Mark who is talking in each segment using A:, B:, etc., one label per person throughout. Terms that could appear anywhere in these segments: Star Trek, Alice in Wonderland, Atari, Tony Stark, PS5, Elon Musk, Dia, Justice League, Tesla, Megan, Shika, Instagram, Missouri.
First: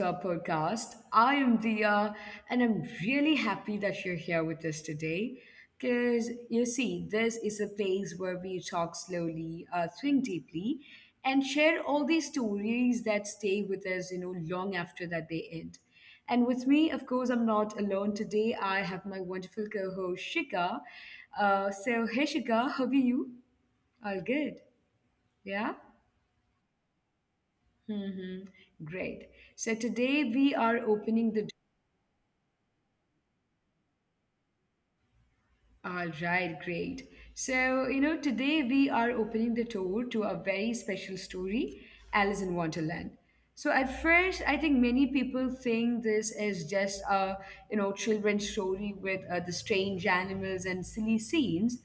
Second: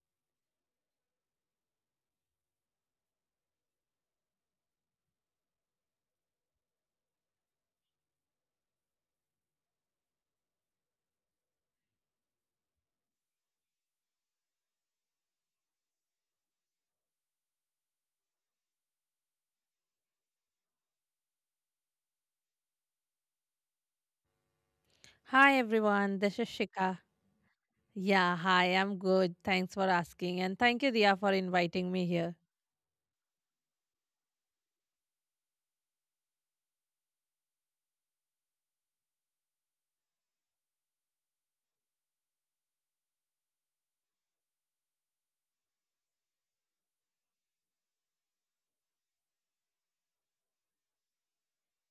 A: to our podcast. I am Dia, and I'm really happy that you're here with us today. Because you see, this is a place where we talk slowly, think deeply, and share all these stories that stay with us, you know, long after that they end. And with me, of course, I'm not alone today. I have my wonderful co-host Shika. Hey Shika, how are you? All good?
B: Hi
A: Yeah.
B: everyone, this is Shika. Yeah,
A: Mm-hmm.
B: hi, I'm good.
A: Great.
B: Thanks
A: So
B: for
A: today
B: asking. And
A: we
B: thank
A: are
B: you, Dia, for
A: opening the.
B: inviting me here.
A: All right, great. So, you know, today we are opening the door to a very special story, Alice in Wonderland. So at first, I think many people think this is just a, you know, children's story with the strange animals and silly scenes.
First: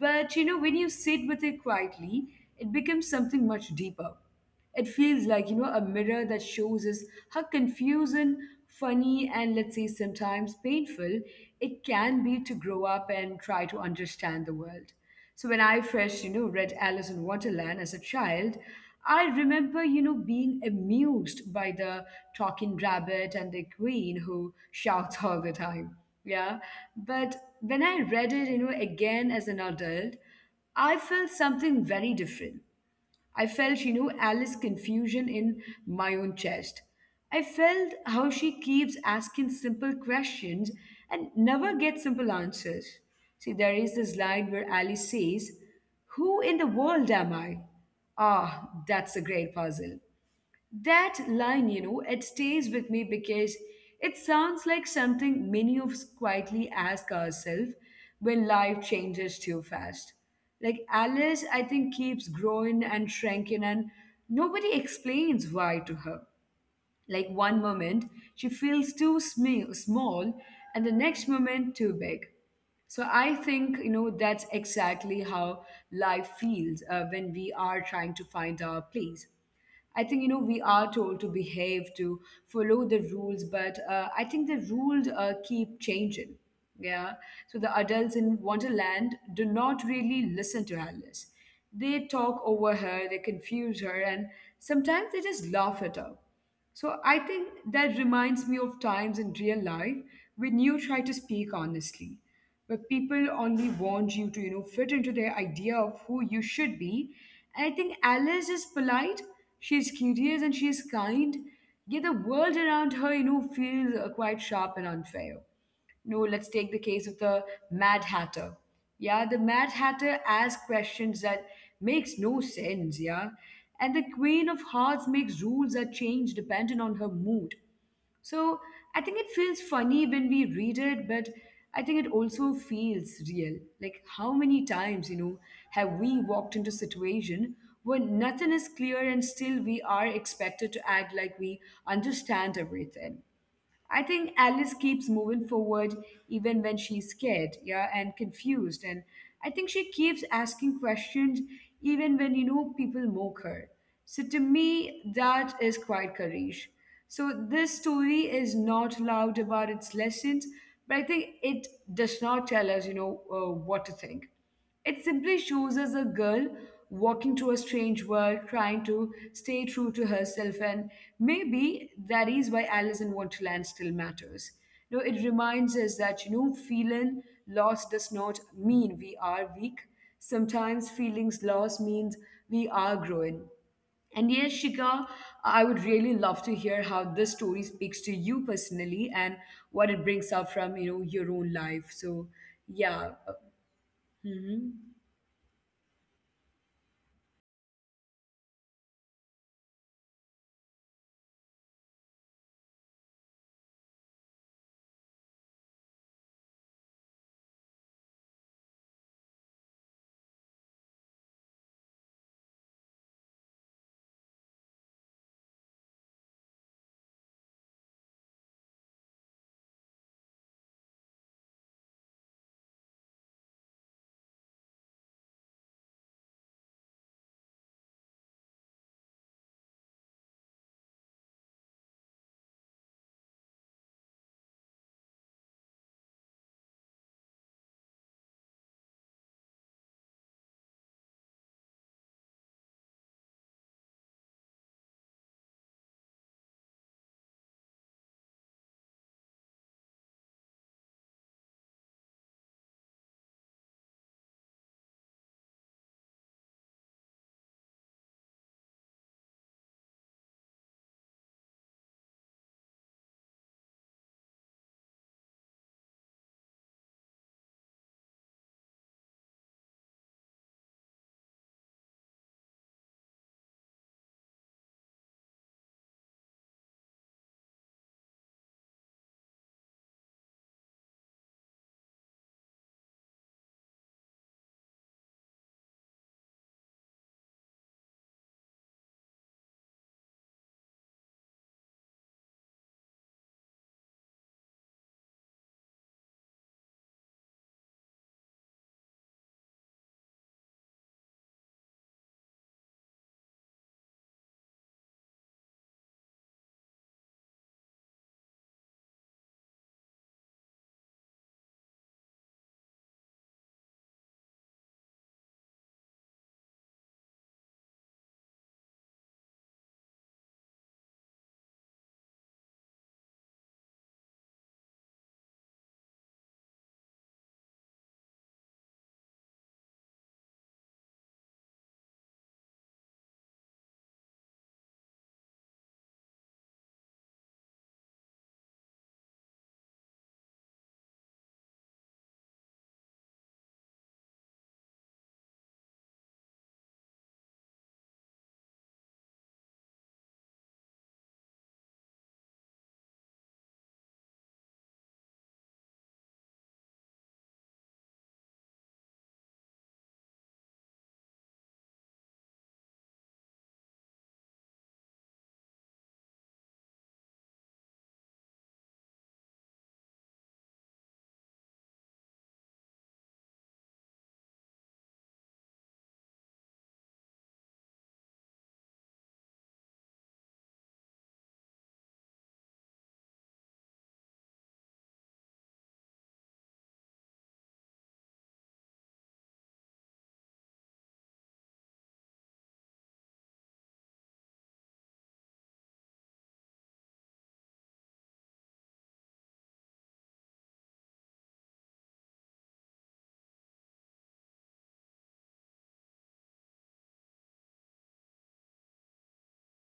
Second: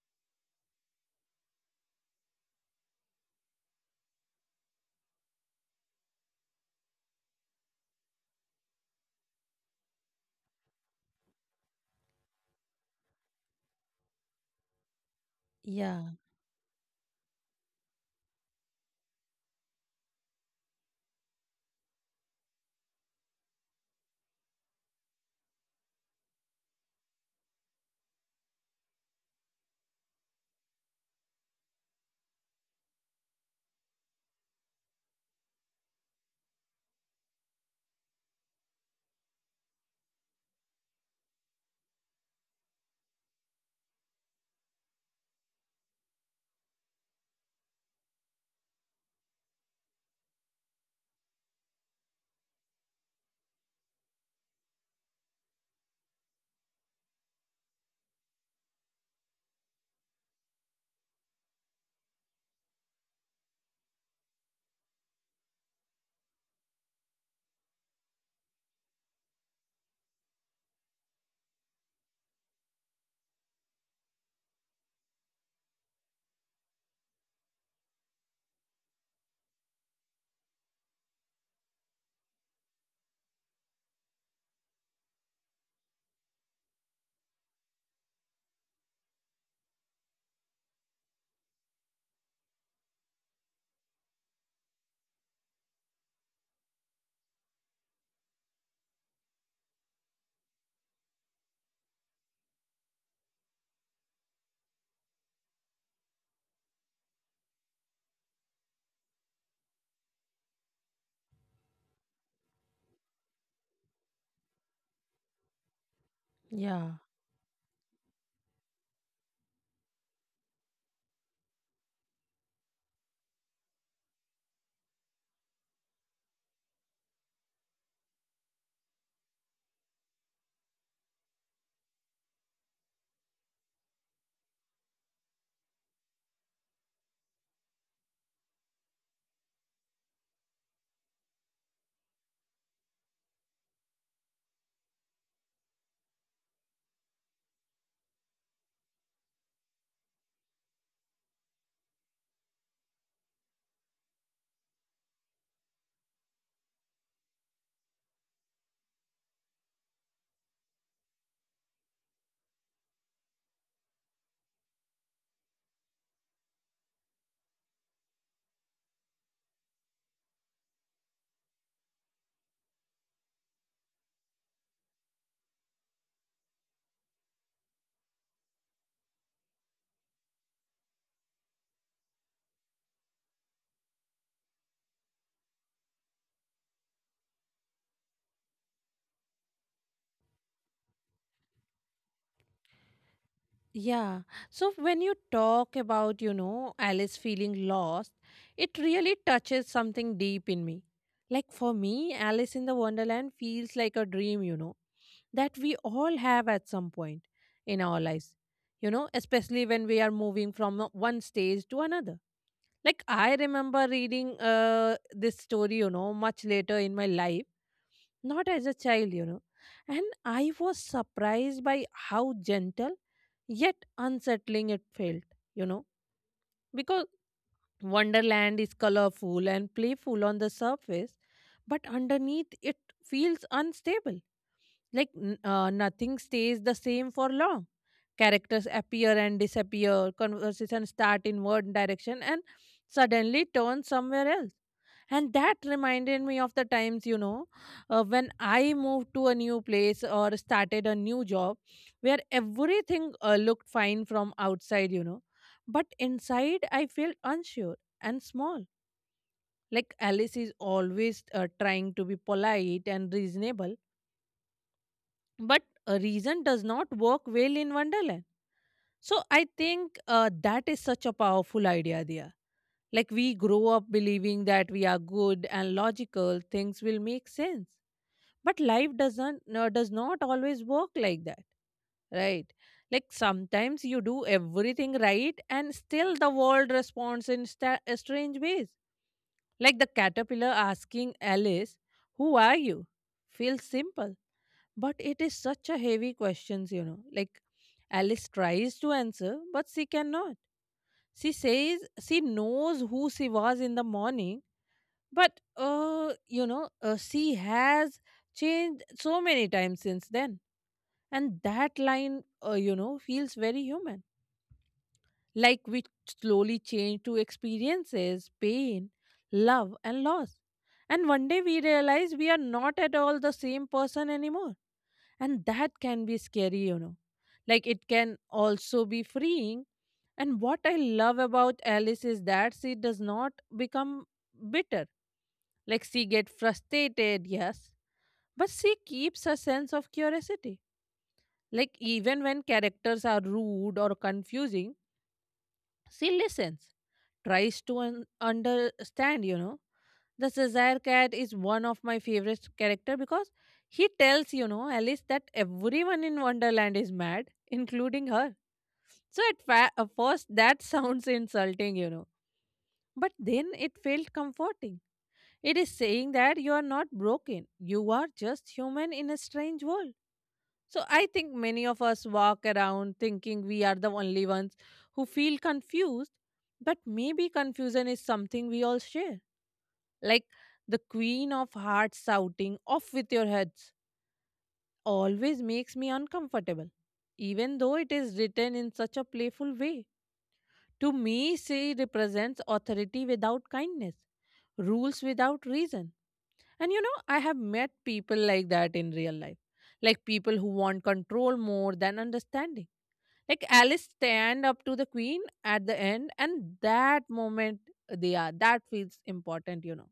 A: But, you know, when you sit with it quietly, it becomes something much deeper. It feels like, you know, a mirror that shows us how confusing, funny, and let's say sometimes painful it can be to grow up and try to understand the world. So when I
B: Yeah,
A: first, you know, read Alice in Wonderland as a child, I remember, you know, being amused by the talking rabbit and the queen who shouts all the time. Yeah. But when I read it, you know, again as an adult, I felt something very different. I felt, you know, Alice's confusion in my own chest. I felt how she keeps asking simple questions and never gets simple answers. See, there is this line where Alice says, "Who in the world am I? Ah, that's a great puzzle." That line, you know, it stays with me because it sounds like something many of us quietly ask ourselves when life changes too fast. Like Alice, I think, keeps growing and shrinking, and nobody explains why to her. Like one moment, she feels too small, and the next moment, too big. So I think you know that's exactly how life feels when we are trying to find our place. I think you know we are told to behave to follow the rules, but I think the rules keep changing. Yeah, so the adults in Wonderland do not really listen to Alice. They talk over her, they confuse her, and sometimes they just laugh at her. So I think that reminds me of times in real life when you try to speak honestly where people only want you to, you know, fit into their idea of who you should be. And I think Alice is polite, she's curious, and she's kind. Yet the world around her, you know, feels quite sharp and unfair. No, let's take
B: yeah,
A: the case of the Mad Hatter. Yeah, the Mad Hatter asks questions that makes no sense, yeah. And the Queen of Hearts makes rules that change depending on her mood. So I think it feels funny when we read it, but I think it also feels real. Like how many times, you know, have we walked into situation where nothing is clear and still we are expected to act like we understand everything. I think Alice keeps moving forward even when she's scared, yeah, and confused. And I think she keeps asking questions even when, you know, people mock her. So to me, that is quite courage. So this story is not loud about its lessons, but I think it does not tell us, you know, what to think. It simply shows us a girl walking through a strange world, trying to stay true to herself, and maybe that is why Alice in Wonderland still matters. You know, it reminds us that you know, feeling lost does not mean we are weak. Sometimes feelings lost means we are growing. And yes, Shika, I would really love to hear how this story speaks to you personally and what it brings up from you know your own life. So, yeah.
B: yeah. So, when
A: Mhm.
B: you talk about, Alice feeling lost, it really touches something deep in me. Like for me, Alice in the Wonderland feels like a dream, you know, that we all have at some point in our lives, you know, especially when we are moving from one stage to another. Like I remember reading this story, much later in my life, not as a child, you know. And I was surprised by how gentle yet unsettling it felt, you know, because Wonderland is colorful and playful on the surface, but underneath it feels unstable. Like nothing stays the same for long. Characters appear and disappear, conversations start in one direction and suddenly turn somewhere else. And that reminded me of the times, you know, when I moved to a new place or started a new job where everything looked fine from outside, you know. But inside, I felt unsure and small. Like Alice is always trying to be polite and reasonable, but a reason does not work well in Wonderland. So I think that is such a powerful idea there. Like we grow up believing that we are good and logical, things will make sense. But life doesn't, no, does not always work like that, right? Like sometimes you do everything right and still the world responds in strange ways. Like the caterpillar asking Alice, "Who are you?" feels simple, but it is such a heavy questions, you know. Like Alice tries to answer, but she cannot. She says she knows who she was in the morning, but she has changed so many times since then. And that line, feels very human. Like we slowly change to experiences, pain, love, and loss. And one day we realize we are not at all the same person anymore, and that can be scary, you know. Like it can also be freeing. And what I love about Alice is that she does not become bitter. Like she get frustrated, yes, but she keeps a sense of curiosity. Like even when characters are rude or confusing, she listens, tries to understand, you know. The Caesar cat is one of my favorite character because he tells, you know, Alice that everyone in Wonderland is mad, including her. So at first that sounds insulting, you know, but then it felt comforting. It is saying that you are not broken. You are just human in a strange world. So I think many of us walk around thinking we are the only ones who feel confused, but maybe confusion is something we all share. Like the Queen of Hearts shouting, "Off with your heads," always makes me uncomfortable, even though it is written in such a playful way. To me, she represents authority without kindness, rules without reason. And you know, I have met people like that in real life, like people who want control more than understanding. Like Alice stand up to the queen at the end, and that moment, they are, that feels important, you know.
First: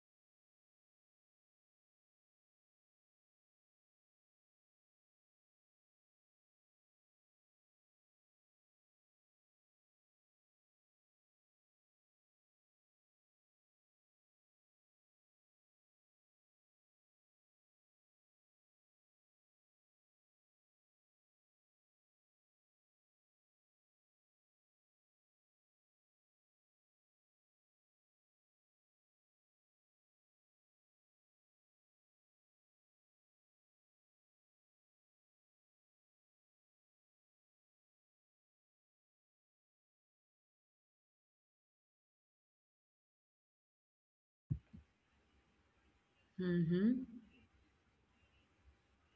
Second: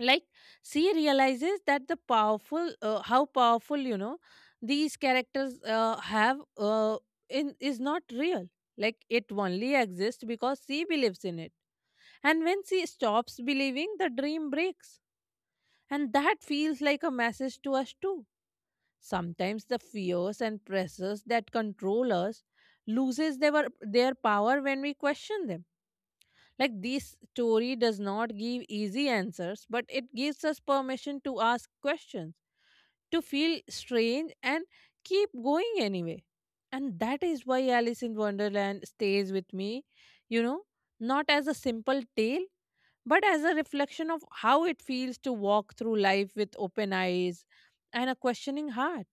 B: Like she realizes that the powerful, how powerful, you know, these characters have, in, is not real. Like it only exists because she believes in it, and when she stops believing, the dream breaks, and that feels like a message to us too. Sometimes the fears and pressures that control us loses their power when we question them. Like this story does not give easy answers, but it gives us permission to ask questions, to feel strange and keep going anyway. And that is why Alice in Wonderland stays with me, you know, not as a simple tale, but as a reflection of how it feels to walk through life with
A: Mm-hmm.
B: open eyes and a questioning heart.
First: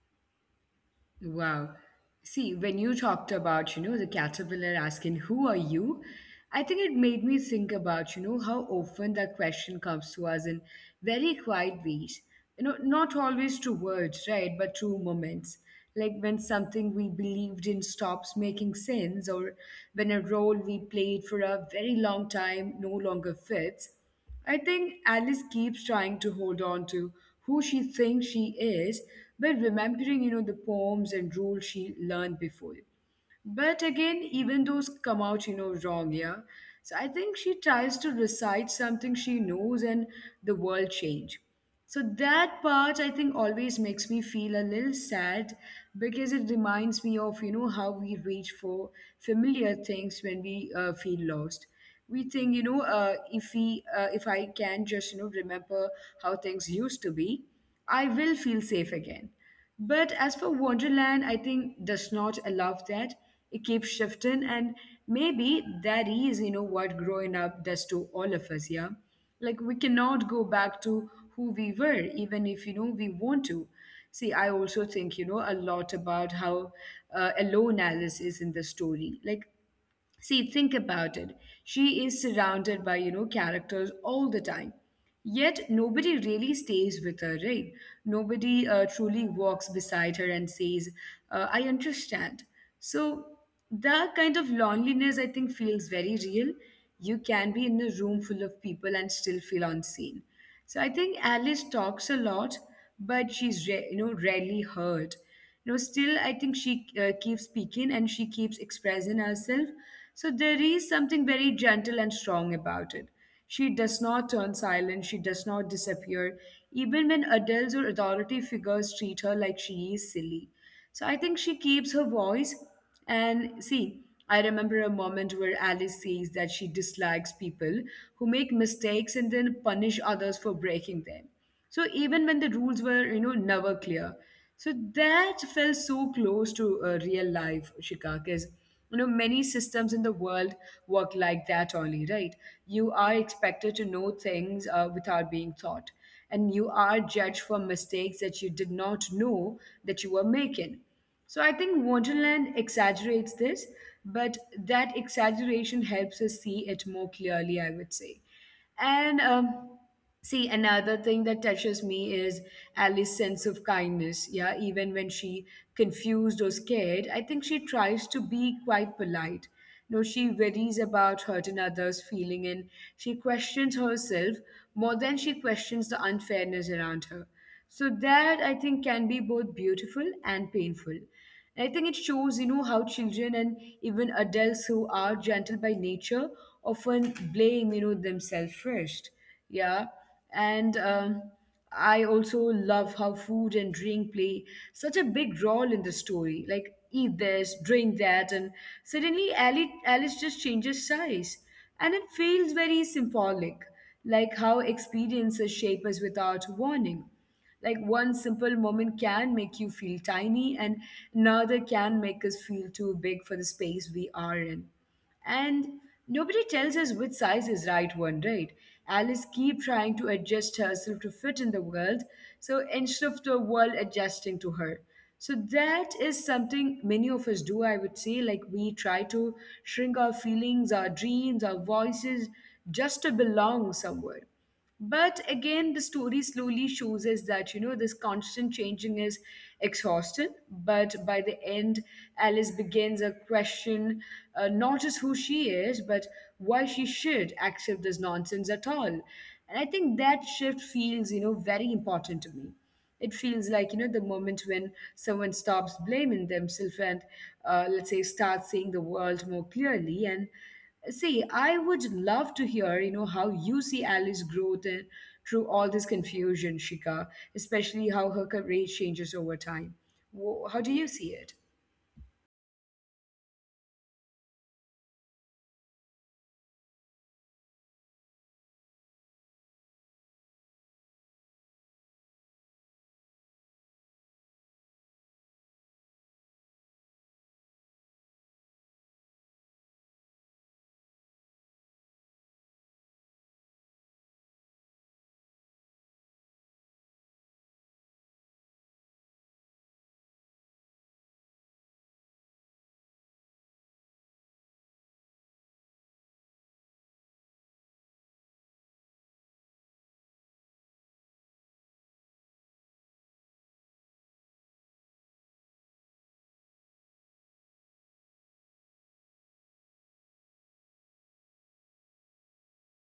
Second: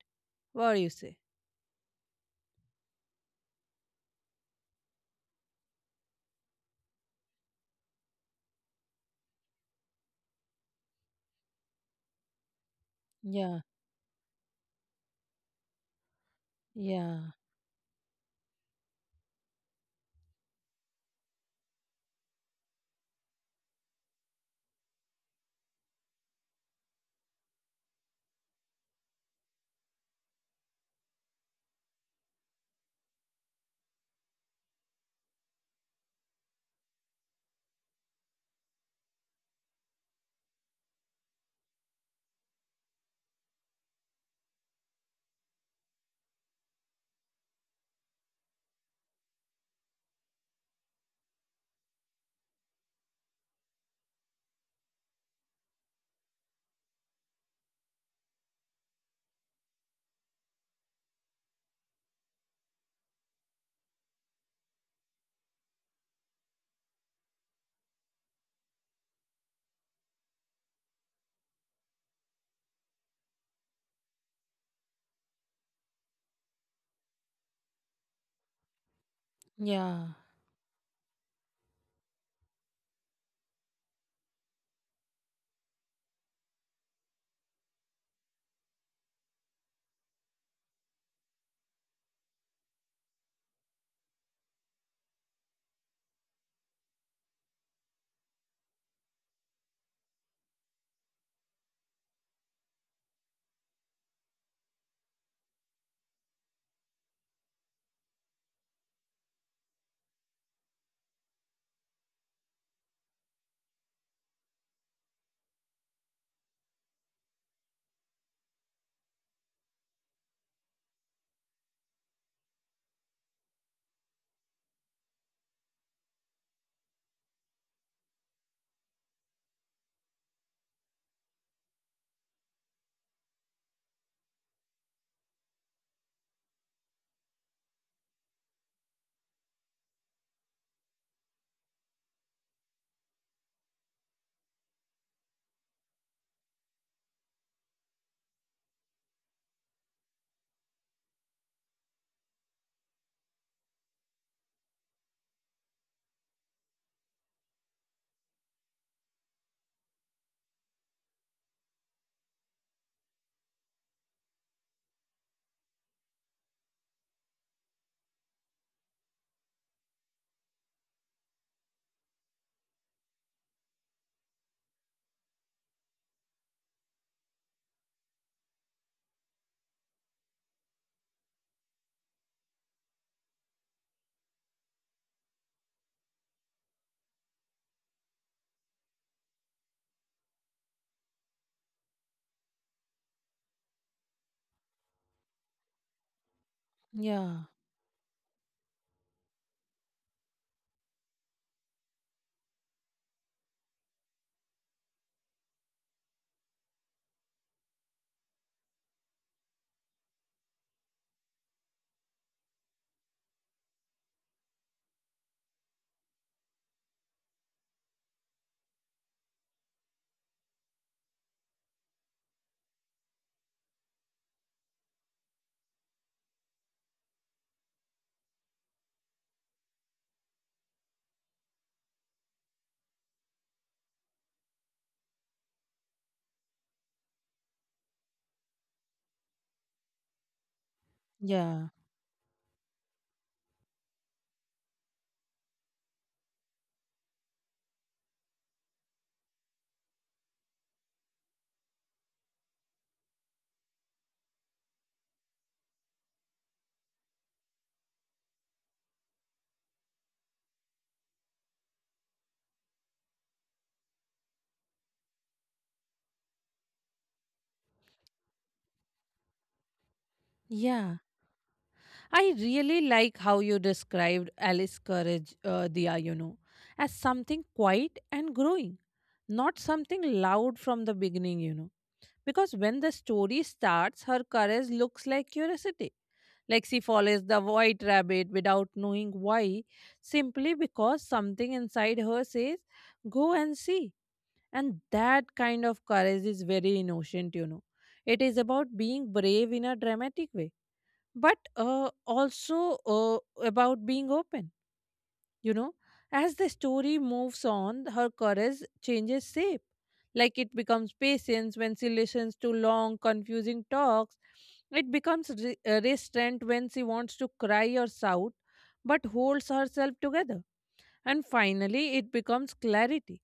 B: What do you say?
A: Wow. See, when you talked about, you know, the caterpillar asking, "Who are you?" I think it made me think about, you know, how often that question comes to us in very quiet ways. You know, not
B: Yeah,
A: always through words, right? But through moments. Like when something we
B: yeah,
A: believed in stops making sense, or when a role we played for a very long time no longer fits. I think Alice keeps trying to hold on to who she thinks she is by remembering, you know, the poems and rules she learned before. But again, even those come out, you know, wrong, yeah. So I think she tries to recite something she knows and the world change. So that part I think always makes me feel a little sad because it reminds me of, you know, how we reach for familiar things when we feel lost. We think, you know, if I can just, you know, remember how things used to be, I will feel safe again. But as for Wonderland, I think does not allow that. It keeps shifting, and maybe that is, you know, what growing up does to all of us. Yeah, like we cannot go back to who we were, even if you know we want to. See, I also think you know a lot about how alone Alice is in the story. Like
B: yeah,
A: See, think about it. She is surrounded by, you know, characters all the time. Yet nobody really stays with her, right? Nobody truly walks beside her and says, I understand. So that kind of loneliness, I think, feels very real. You can be in a room full of people and still feel unseen. So I think Alice talks a lot, but she's you know rarely heard. You know, still I think she keeps speaking and she keeps expressing herself. So there is something very gentle and strong about it. She does not turn silent. She does not disappear, even when adults or authority figures treat her like she is silly. So I think she keeps her voice. And see, I remember a moment where Alice says that she dislikes people who make mistakes and then punish others for breaking them. So even when the rules were, you know, never clear. So that felt so close to real life, Shika, because, you know, many systems in the world work like that only, right? You are expected to know things without being taught and you are judged for mistakes that you did not know that you were making. So I think Wonderland exaggerates this, but that exaggeration helps us see it more clearly, I would say. And see, another thing that touches me is Alice's sense of kindness. Yeah, even when she confused or scared, I think she tries to be quite polite. No, she worries about hurt and others' feeling, and she questions herself more than she questions the unfairness around her. So that I think can be both beautiful and painful. And I think it shows, you know, how children and even adults who are gentle by nature often blame, you know, themselves first. Yeah, and I also love how food and drink play such a big role in the story. Like, eat
B: yeah,
A: this, drink that, and suddenly Alice just changes size. And it feels very symbolic, like how experiences shape us without warning. Like, one simple moment can make you feel tiny, and another can make us feel too big for the space we are in. And nobody tells us which size is right one, right? Alice keep trying to adjust herself to fit in the world, so instead of the world adjusting to her. So that is something many of us do, I would say. Like we try to shrink our feelings, our dreams, our voices just to belong somewhere. But again, the story slowly shows us that, you know, this constant changing is exhausting. But by the
B: yeah.
A: end, Alice begins a question not just who she is, but why she should accept this nonsense at all. And I think that shift feels, you know, very important to me. It feels like, you know, the moment when someone stops blaming themselves and, let's say, starts seeing the world more clearly. And see, I would love to hear, you know, how you see Alice's growth through all this confusion, Shika, especially how her career changes over time. How
B: Yeah,
A: do you see it?
B: I really like how you described Alice Courage, Dia, you know, as something quiet and growing, not something loud from the beginning, you know. Because when the story starts, her courage looks like curiosity. Like she follows the white rabbit without knowing why, simply because something inside her says, "Go and see." And that kind of courage is very innocent, you know. It is about being brave in a dramatic way, but also about being open, you know. As the story moves on, her courage changes shape. Like it becomes patience when she listens to long, confusing talks. It becomes restraint when she wants to cry or shout, but holds herself together. And finally, it becomes clarity.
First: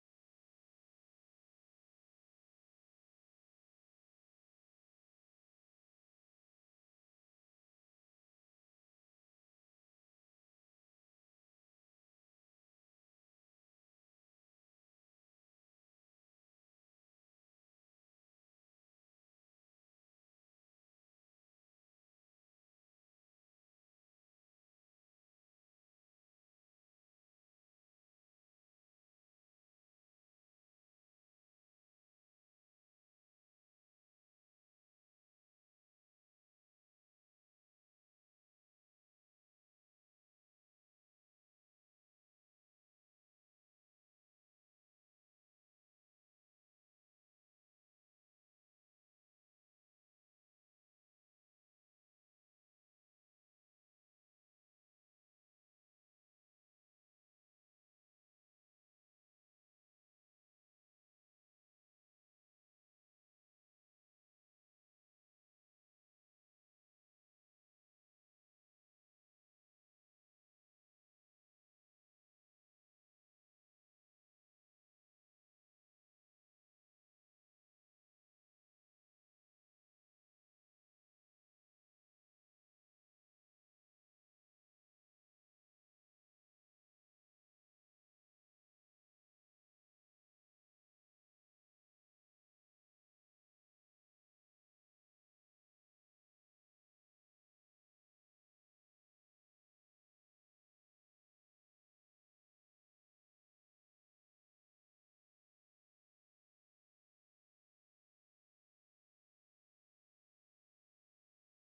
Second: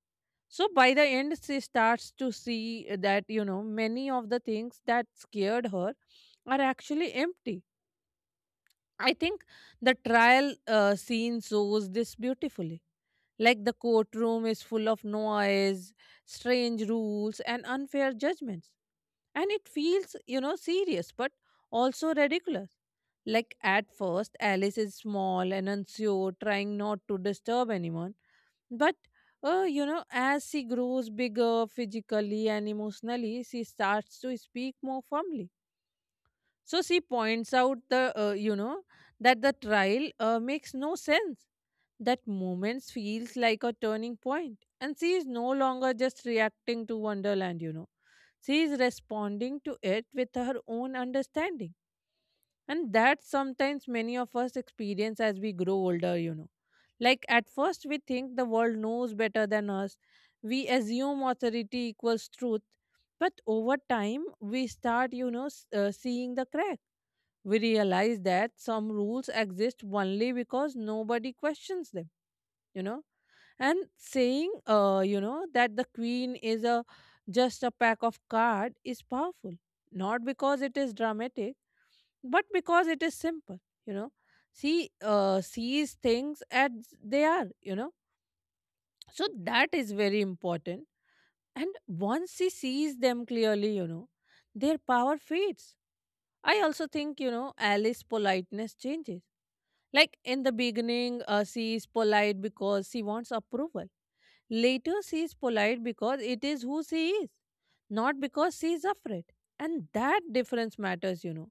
B: So by the end, she starts to see that, you know, many of the things that scared her are actually empty. I think the trial scene shows this beautifully. Like the courtroom is full of noise, strange rules, and unfair judgments. And it feels, you know, serious but also ridiculous. Like at first, Alice is small and unsure, trying not to disturb anyone, but you know, as she grows bigger physically and emotionally, she starts to speak more firmly. So she points out the, you know, that the trial makes no sense. That moment feels like a turning point, and she is no longer just reacting to Wonderland. You know, she is responding to it with her own understanding, and that sometimes many of us experience as we grow older. You know, like at first, we think the world knows better than us. We assume authority equals truth. But over time, we start, you know, seeing the crack. We realize that some rules exist only because nobody questions them, you know. And saying, you know, that the queen is a just a pack of card is powerful, not because it is dramatic, but because it is simple, you know. She sees things as they are, you know, so that is very important. And once he sees them clearly, you know, their power fades. I also think, you know, Alice's politeness changes. Like in the beginning, she is polite because she wants approval. Later, she is polite because it is who she is, not because she is afraid. And that difference matters, you know.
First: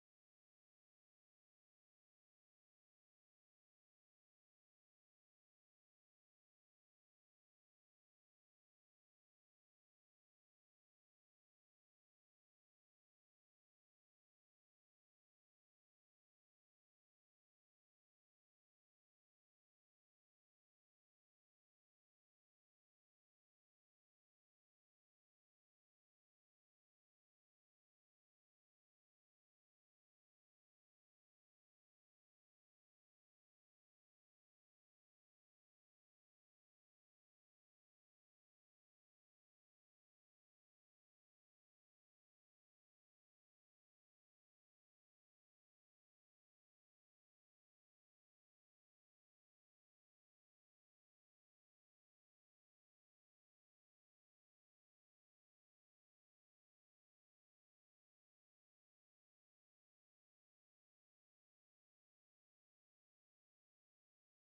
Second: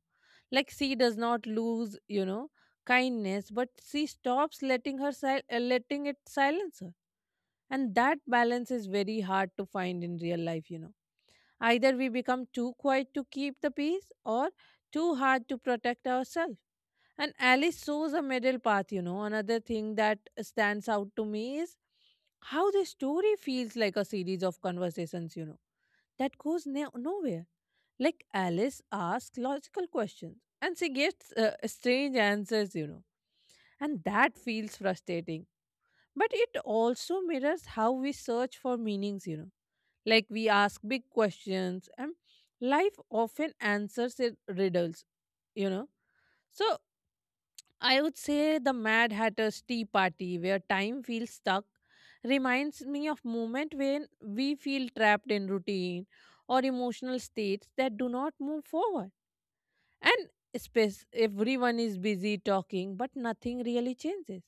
B: Like she does not lose, you know, kindness, but she stops letting it silence her. And that balance is very hard to find in real life, you know. Either we become too quiet to keep the peace or too hard to protect ourselves. And Alice shows a middle path, you know. Another thing that stands out to me is how the story feels like a series of conversations, you know, that goes nowhere. Like Alice asks logical questions and she gets strange answers, you know, and that feels frustrating. But it also mirrors how we search for meanings, you know, like we ask big questions and life often answers in riddles, you know. So I would say the Mad Hatter's Tea Party, where time feels stuck, reminds me of moment when we feel trapped in routine or emotional states that do not move forward. And space everyone is busy talking, but nothing really changes.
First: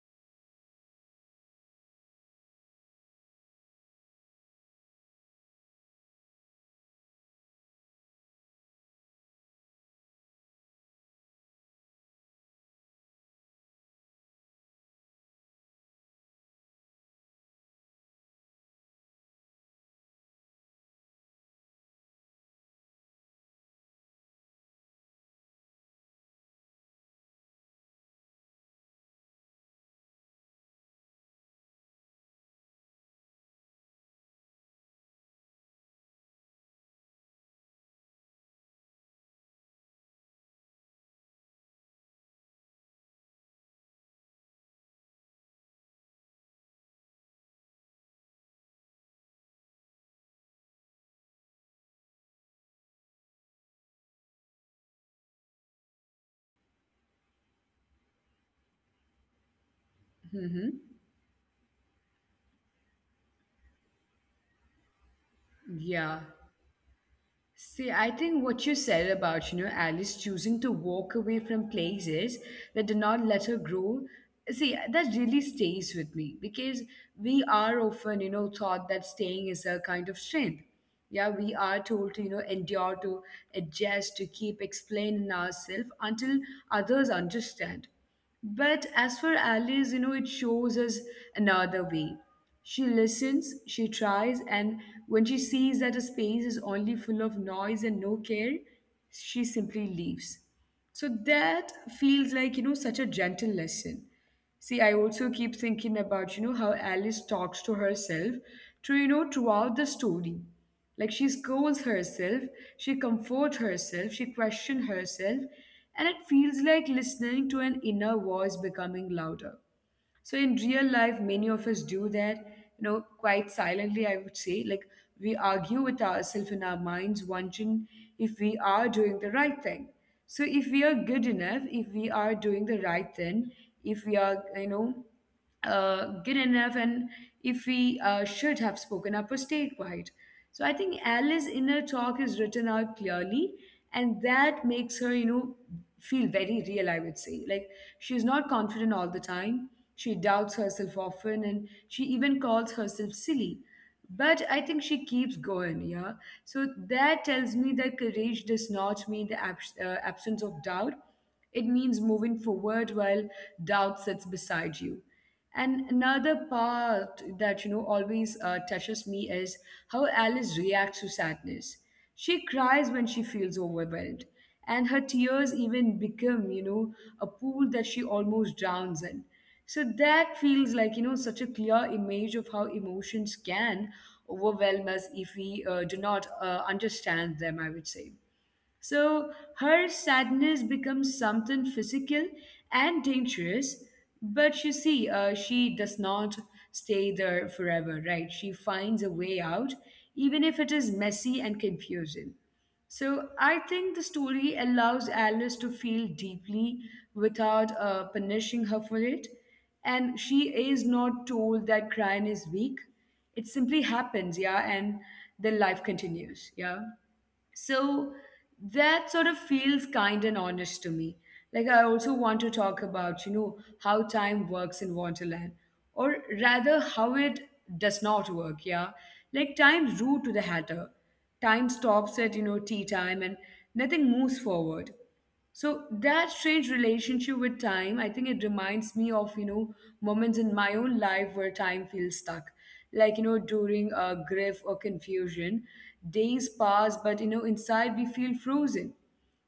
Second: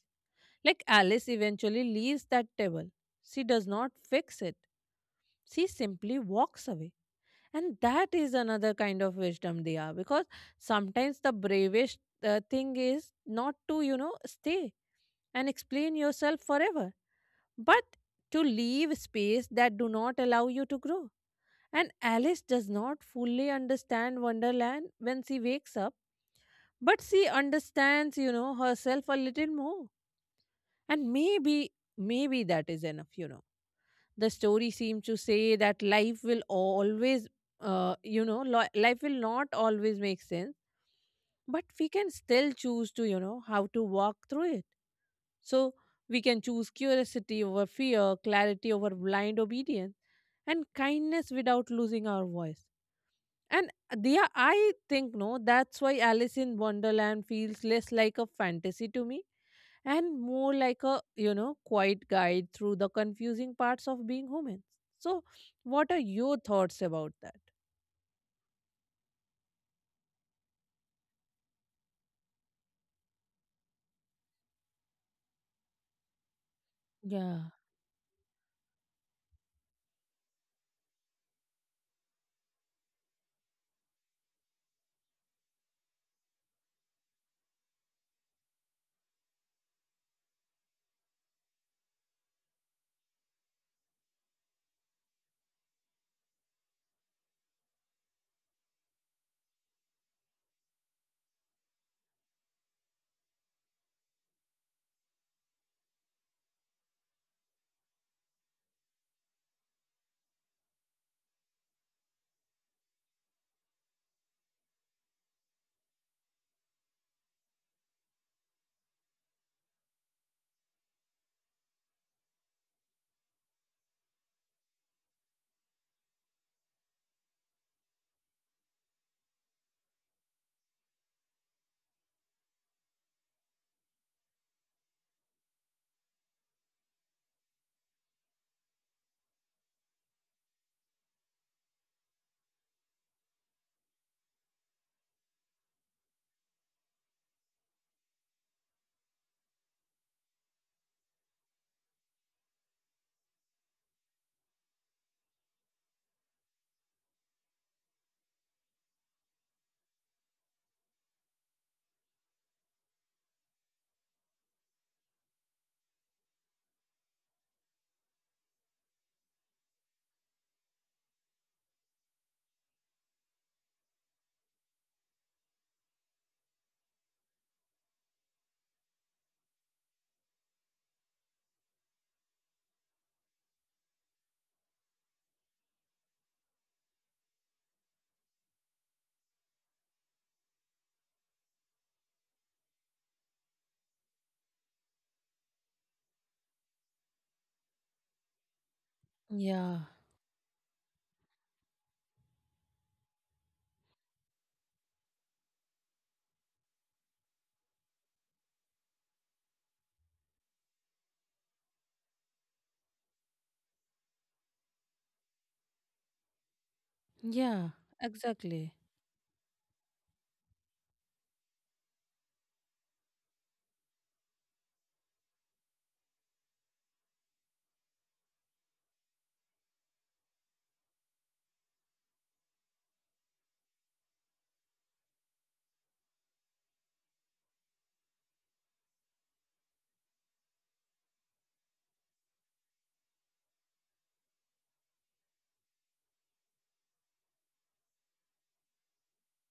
B: Like Alice eventually leaves that table. She does not fix it. She simply walks away. And that is another kind of wisdom they are, because sometimes the bravest thing is not to, you know, stay and explain yourself forever, but to leave space that do not allow you to grow. And Alice does not fully understand Wonderland when she wakes up, but she understands, you know, herself a little more. And maybe, maybe that is enough, you know. The story seems to say that life will always, life will not always make sense, but we can still choose to, you know, how to walk through it. So we can choose curiosity over fear, clarity over blind obedience, and kindness without losing our voice. And Dia, I think, no, that's why Alice in Wonderland feels less like a fantasy to me and more
A: Hmm.
B: like a, you know, quiet guide through the confusing parts of being human. So, what are
A: Yeah.
B: your thoughts about that?
A: See, I think what you said about, you know, Alice choosing to walk away from places that do not let her grow, see, that really stays with me because
B: Yeah.
A: we are often, you know, taught that staying is a kind of strength. Yeah, we are told to, you know, endure, to adjust, to keep explaining ourselves until others understand. But as for Alice, you know, it shows us another way. She listens, she tries, and when she sees that a space is only full of noise and no care, she simply leaves. So that feels like, you know, such a gentle lesson. See, I also keep thinking about, you know, how Alice talks to herself to, you know, throughout the story. Like she scolds herself, she comforts herself, she questions herself, and it feels like listening to an inner voice becoming louder. So in real life, many of us do that, you know, quite silently, I would say. Like we argue with ourselves in our minds, wondering if we are doing the right thing. So if we are good enough, if we are doing the right thing, if we are, you know, good enough and if we should have spoken up or stayed quiet. So I think Alice's inner talk is written out clearly, and that makes her, you know, feel very real, I would say. Like, she's not confident all the time. She doubts herself often, and she even calls herself silly. But I think she keeps going, yeah. So that tells me that courage does not mean the absence of doubt. It means moving forward while doubt sits beside you. And another part that you know always touches me is how Alice reacts to sadness. She cries when she feels overwhelmed, and her tears even become, you know, a pool that she almost drowns in. So that feels like, you know, such a clear image of how emotions can overwhelm us if we do not understand them, I would say. So her sadness becomes something physical and dangerous. But you see, she does not stay there forever, right? She finds a way out,
B: Yeah.
A: even if it is messy and confusing. So I think the story allows Alice to feel deeply without punishing her for it. And she is not told that crying is weak. It simply happens, yeah, and then life continues, yeah.
B: Yeah.
A: So
B: Exactly.
A: that sort of feels kind and honest to me. Like I also want to talk about, you know, how time works in Wonderland, or rather how it does not work, yeah. Like time's rude to the hatter. Time stops at, you know, tea time and nothing moves forward. So that strange relationship with time, I think it reminds me of, you know, moments in my own life where time feels stuck. Like, you know, during grief or confusion, days pass, but, you know, inside we feel frozen.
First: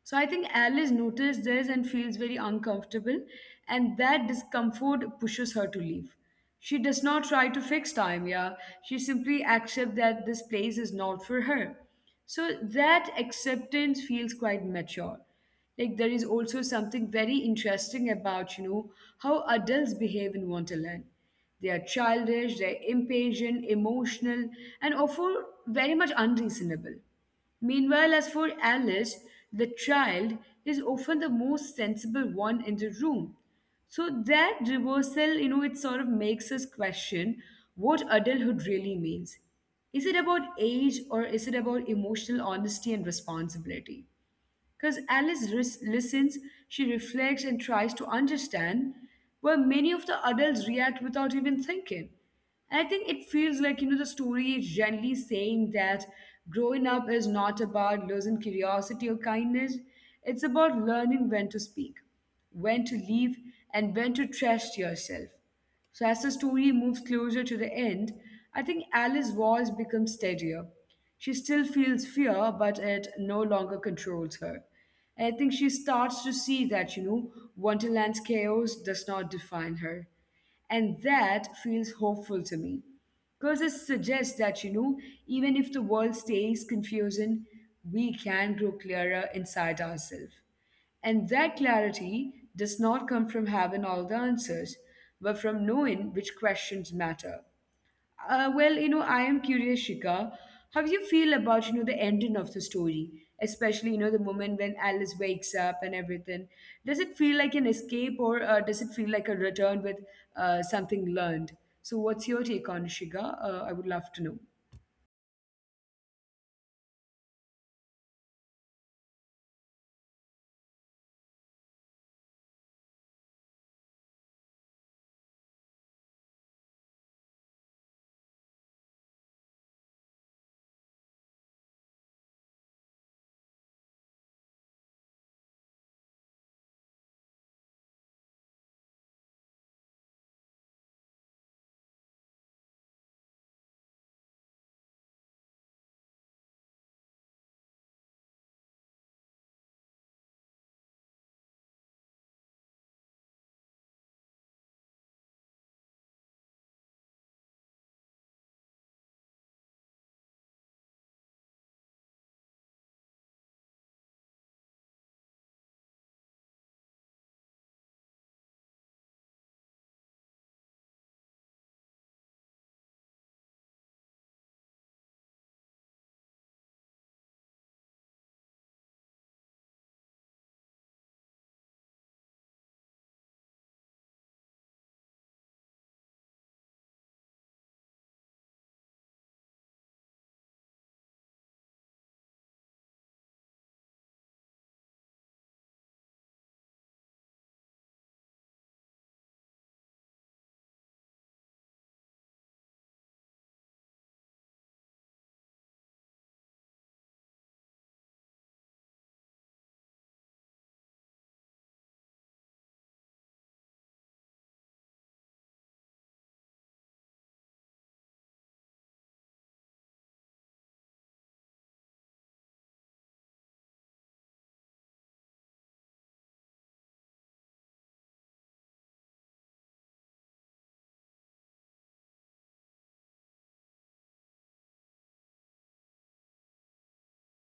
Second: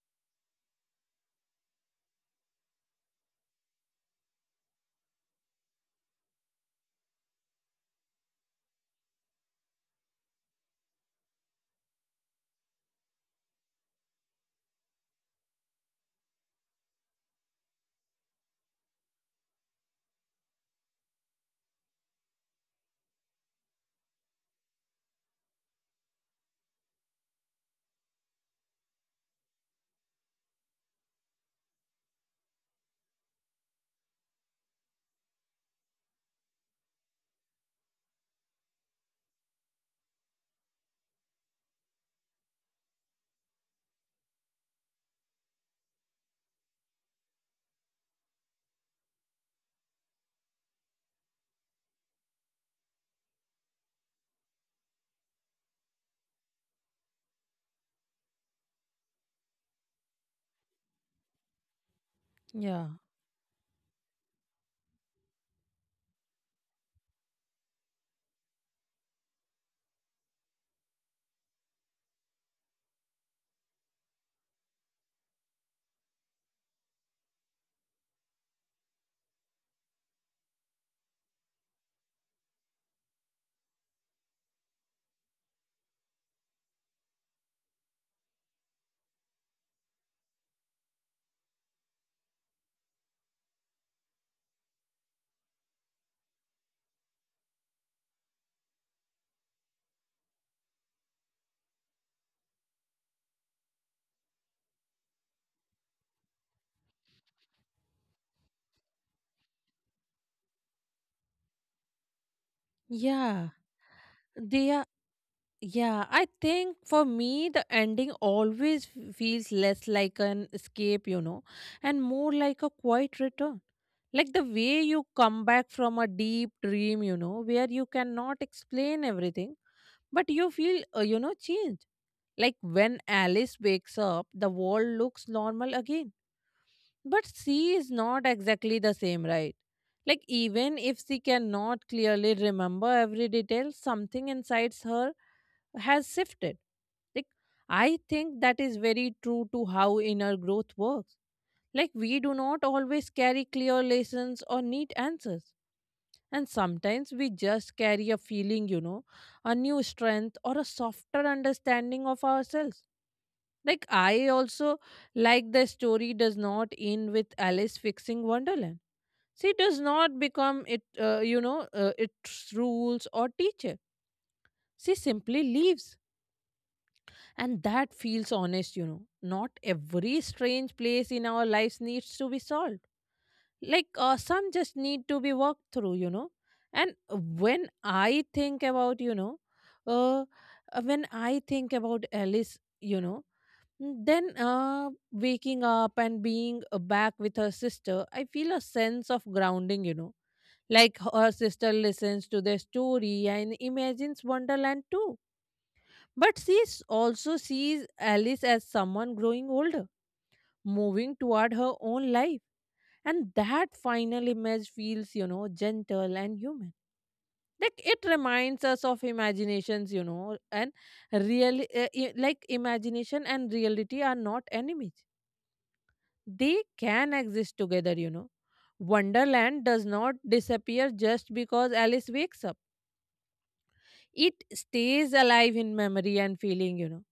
A: So I think Alice noticed this and feels very uncomfortable, and that discomfort pushes her to leave. She does not try to fix time, yeah. She simply accepts that this place is not for her. So that acceptance feels quite mature. Like there is also something very interesting about, you know, how adults behave in Wonderland. They are childish, they're impatient, emotional, and often very much unreasonable. Meanwhile, as for Alice, the child is often the most sensible one in the room. So that reversal, you know, it sort of makes us question what adulthood really means. Is it about age or is it about emotional honesty and responsibility? Because Alice listens, she reflects and tries to understand, where many of the adults react without even thinking. And I think it feels like, you know, the story is generally saying that growing up is not about losing curiosity or kindness, it's about learning when to speak, when
B: Yeah.
A: to leave, and when to trust yourself. So as the story moves closer to the end, I think Alice's voice becomes steadier. She still feels fear, but it no longer controls her. And I think she starts to see that, you know, Wonderland's chaos does not define her. And that feels hopeful to me. Because it suggests that, you know, even if the world stays confusing, we can grow clearer inside ourselves. And that clarity does not come from having all the answers, but from knowing which questions matter. Well, you know, I am curious, Shika, how you feel about, you know, the ending of the story, especially, you know, the moment when Alice wakes up and everything. Does it feel like an escape or does it feel like a return with something learned? So what's your take on it, Shika? I
B: Yeah.
A: would love to know.
B: They Yeah, I think for me, the ending always feels less like an escape, you know, and more like a quiet return. Like the way you come back from a deep dream, you know, where you cannot explain everything, but you feel, you know, changed. Like when Alice wakes up, the world looks normal again, but C is not exactly the same, right? Like, even if she cannot clearly remember every detail, something inside her has shifted. Like, I think that is very true to how inner growth works. Like, we do not always carry clear lessons or neat answers. And sometimes we just carry a feeling, you know, a new strength or a softer understanding of ourselves. Like, I also like the story does not end with Alice fixing Wonderland. She does not become its rules or teacher. She simply leaves. And that feels honest, you know. Not every strange place in our lives needs to be solved like some just need to be walked through, you know. And when I think about, you know, uh, when I think about Alice, you know, mm, then waking up and being, back with her sister, I feel a sense of grounding, you know. Like her sister listens to the story and imagines Wonderland too, but also sees Alice as someone growing older, moving toward her own life. And that final image feels, you know, gentle and human. Like it reminds us of imaginations, you know, and like imagination and reality are not enemies. They can exist together, you know. Wonderland does not disappear just because Alice wakes up. It stays alive in memory and feeling, you know.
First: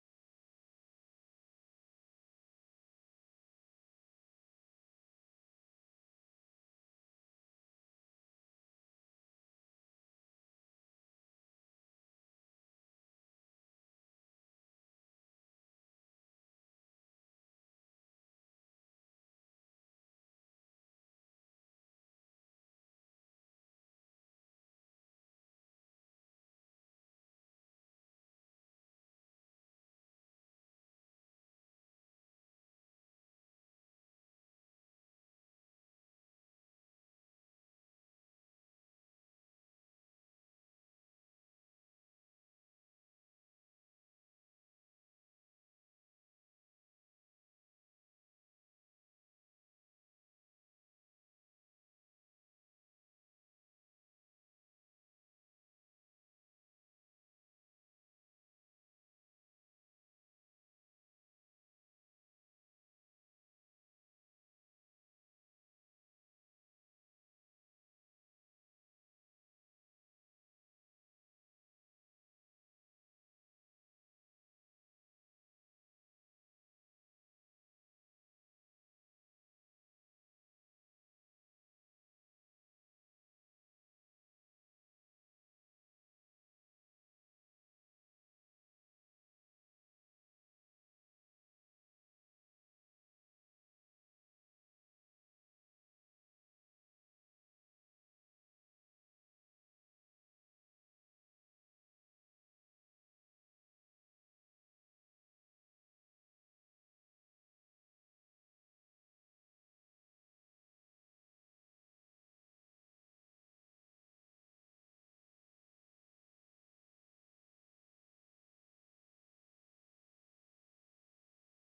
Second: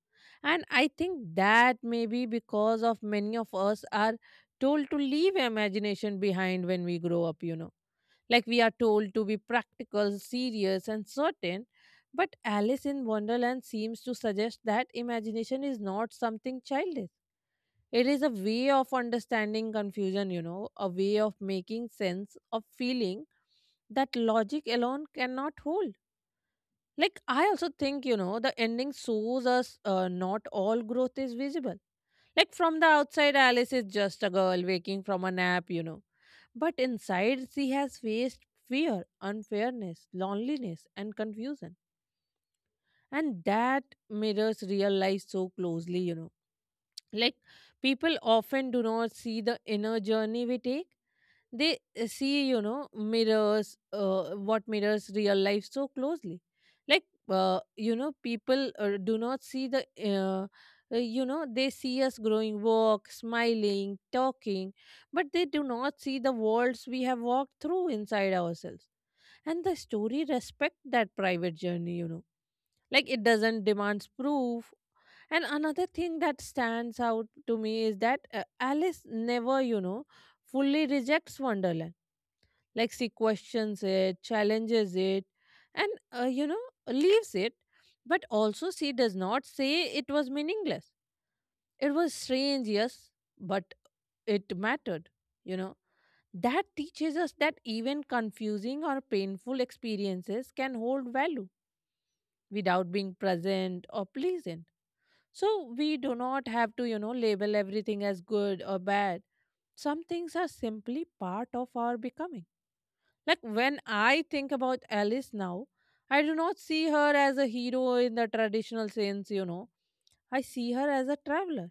B: And I think that maybe because of many of us are told to leave imagination behind when we grow up, you know. Like we are told to be practical, serious, and certain, but Alice in Wonderland seems to suggest that imagination is not something childish. It is a way of understanding confusion, you know, a way of making sense of feeling that logic alone cannot hold. Like, I also think, you know, the ending shows us not all growth is visible. Like from the outside, Alice is just a girl waking from a nap, you know. But inside, she has faced fear, unfairness, loneliness, and confusion. And that mirrors real life so closely, you know. Like people often do not see the inner journey we take. They see, you know, mirrors what mirrors real life so closely. Like, you know, people do not see the you know, they see us growing, walk, smiling, talking, but they do not see the worlds we have walked through inside ourselves. And the story respect that private journey, you know. Like it doesn't demand proof. And another thing that stands out to me is that Alice never, you know, fully rejects Wonderland. Like she questions it, challenges it, and, you know, leaves it. But also she does not say it was meaningless. It was strange, yes, but it mattered, you know. That teaches us that even confusing or painful experiences can hold value without being present or pleasant. So we do not have to, you know, label everything as good or bad. Some things are simply part of our becoming. Like when I think about Alice now, I do not see her as a hero in the traditional sense, you know. I see her as a traveler,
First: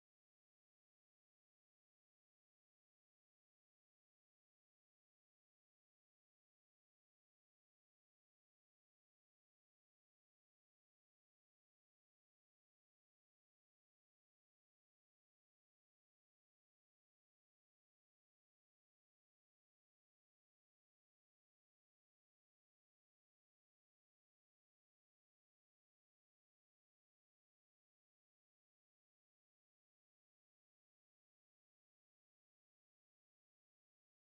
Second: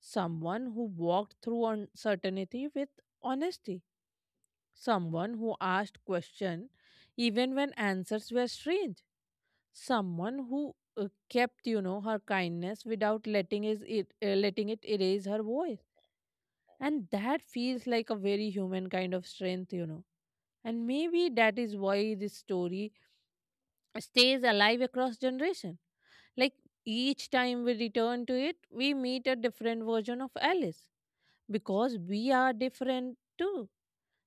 B: someone who walked through uncertainty with honesty, someone who asked questions even when answers were strange. Someone who kept, you know, her kindness without letting it erase her voice, and that feels like a very human kind of strength, you know. And maybe that is why this story stays alive across generation. Like each time we return to it, we meet a different version of Alice because we are different too.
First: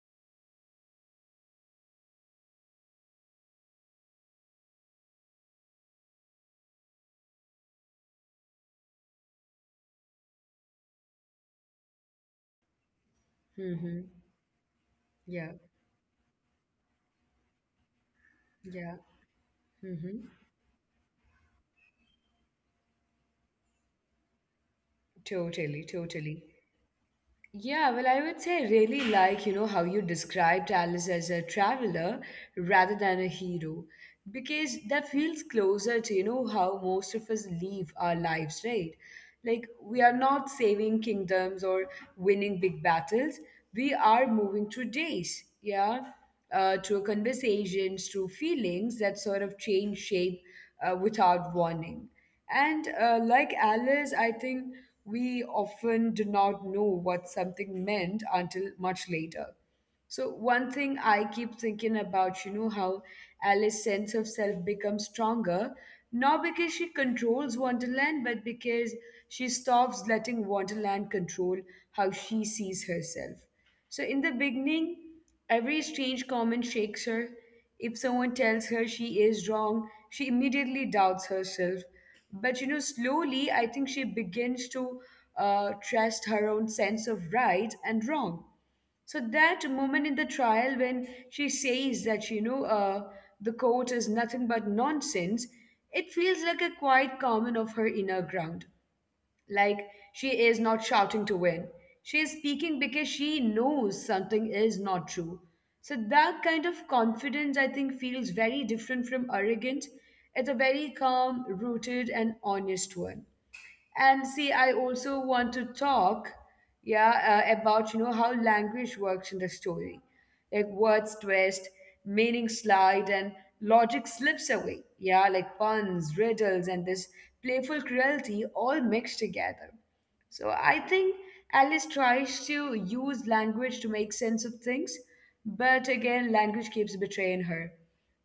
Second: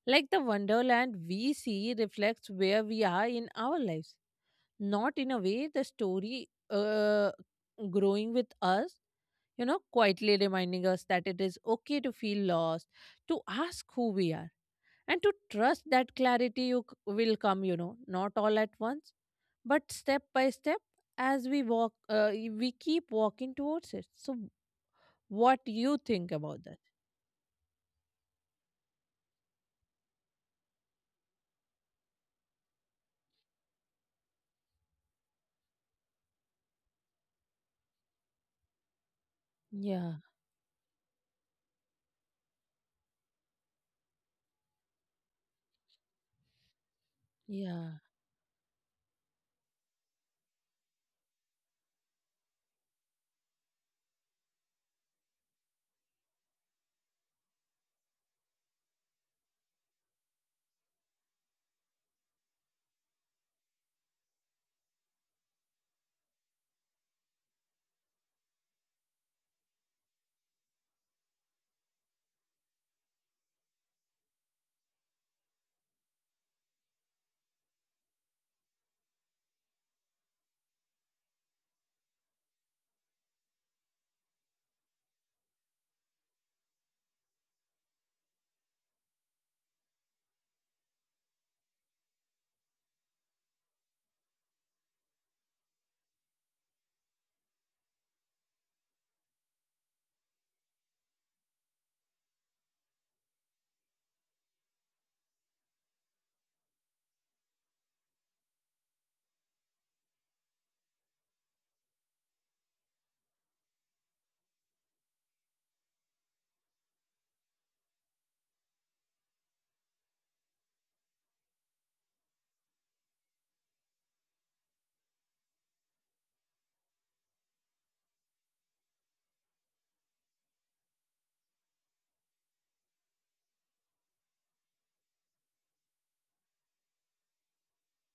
B: Like the wonderland we see reflects where we are in our lives, not in a way the story growing with us, you know, quietly reminding us that it is okay to feel lost, to ask
A: Mm-hmm.
B: who we are, and to
A: Yeah,
B: trust that clarity will come, you know, not all at
A: yeah.
B: once, but step
A: Mm-hmm.
B: by step. As we walk, we keep walking towards it. So what
A: Totally,
B: you think
A: totally.
B: about that?
A: Yeah, well, I would say I really like, you know, how you described Alice as a traveler rather than a hero, because that feels closer to, you know, how most of us live our lives, right? Like, we are
B: Yeah,
A: not saving kingdoms or winning big battles. We are moving through days, yeah, through
B: yeah,
A: conversations, through feelings that sort of change shape without warning. And like Alice, I think we often do not know what something meant until much later. So one thing I keep thinking about, you know, how Alice's sense of self becomes stronger, not because she controls Wonderland, but because she stops letting Wonderland control how she sees herself. So in the beginning, every strange comment shakes her. If someone tells her she is wrong, she immediately doubts herself. But you know, slowly, I think she begins to trust her own sense of right and wrong. So that moment in the trial when she says that you know the court is nothing but nonsense, it feels like a quiet comment of her inner ground. Like, she is not shouting to win. She is speaking because she knows something is not true. So, that kind of confidence, I think, feels very different from arrogant. It's a very calm, rooted, and honest one. And see, I also want to talk, yeah, about you know how language works in the story, like words twist, meaning slide, and logic slips away. Yeah, like puns, riddles, and this playful cruelty all mixed together. So I think Alice tries to use language to make sense of things, but again, language keeps betraying her.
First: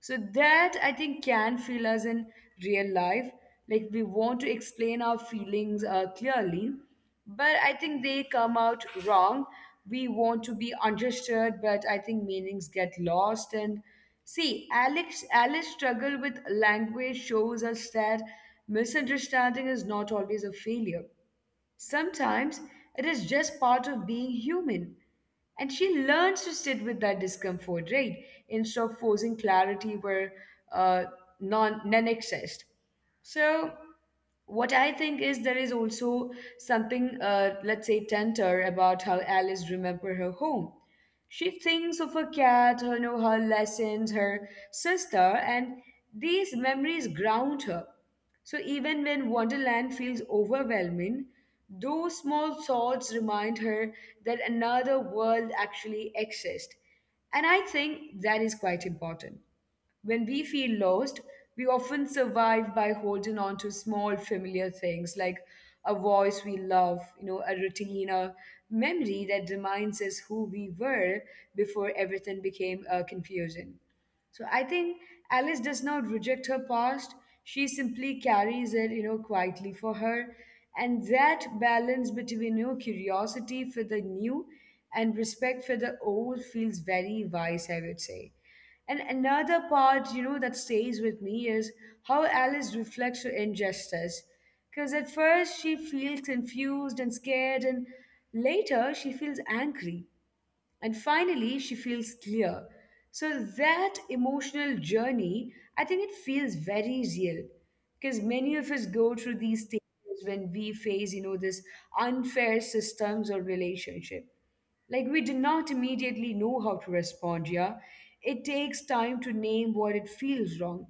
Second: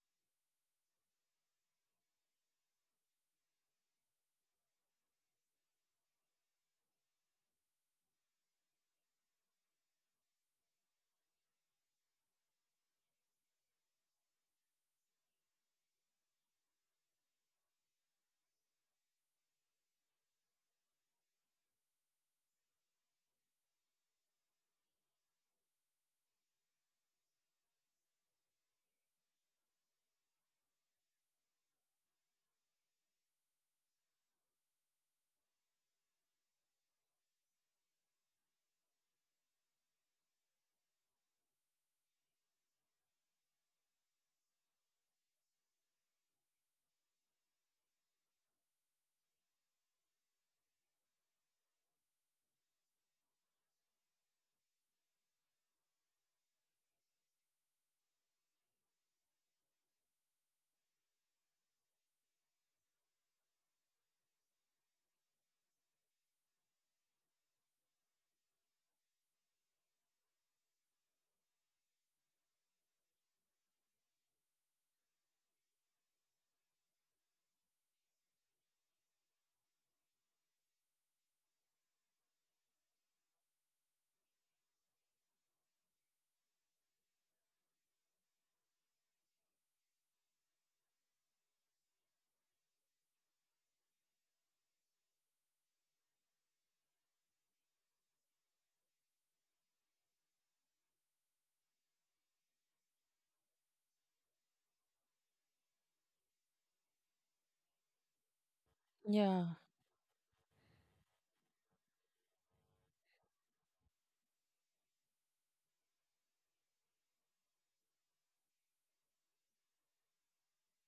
A: So that I think can feel us in real life. Like we want to explain our feelings clearly, but I think they come out wrong. We want to be understood, but I think meanings get lost. And see, Alice struggle with language shows us that misunderstanding is not always a failure. Sometimes it is just part of being human. And she learns to sit with that discomfort, right? Instead of forcing clarity where uh, none exists. So, what I think is there is also something, let's say, tender about how Alice remember her home. She thinks of her cat, her, you know, her lessons, her sister, and these memories ground her. So even when Wonderland feels overwhelming, those small thoughts remind her that another world actually exists. And I think that is quite important. When we feel lost, we often survive by holding on to small familiar things like a voice we love, you know, a routine, a memory that reminds us who we were before everything became confusing. So I think Alice does not reject her past. She simply carries it, you know, quietly for her. And that balance between, you know, curiosity for the new and respect for the old feels very wise, I would say. And another part, you know, that stays with me is how Alice reflects her injustice. Because at first she feels confused and scared, and later she feels angry and finally she feels clear. So that emotional journey, I think it feels very real because many of us go through
B: yeah,
A: these stages when we face, you know, this unfair systems or relationship. Like we do not immediately know how to respond, yeah. It takes time to name what it feels wrong.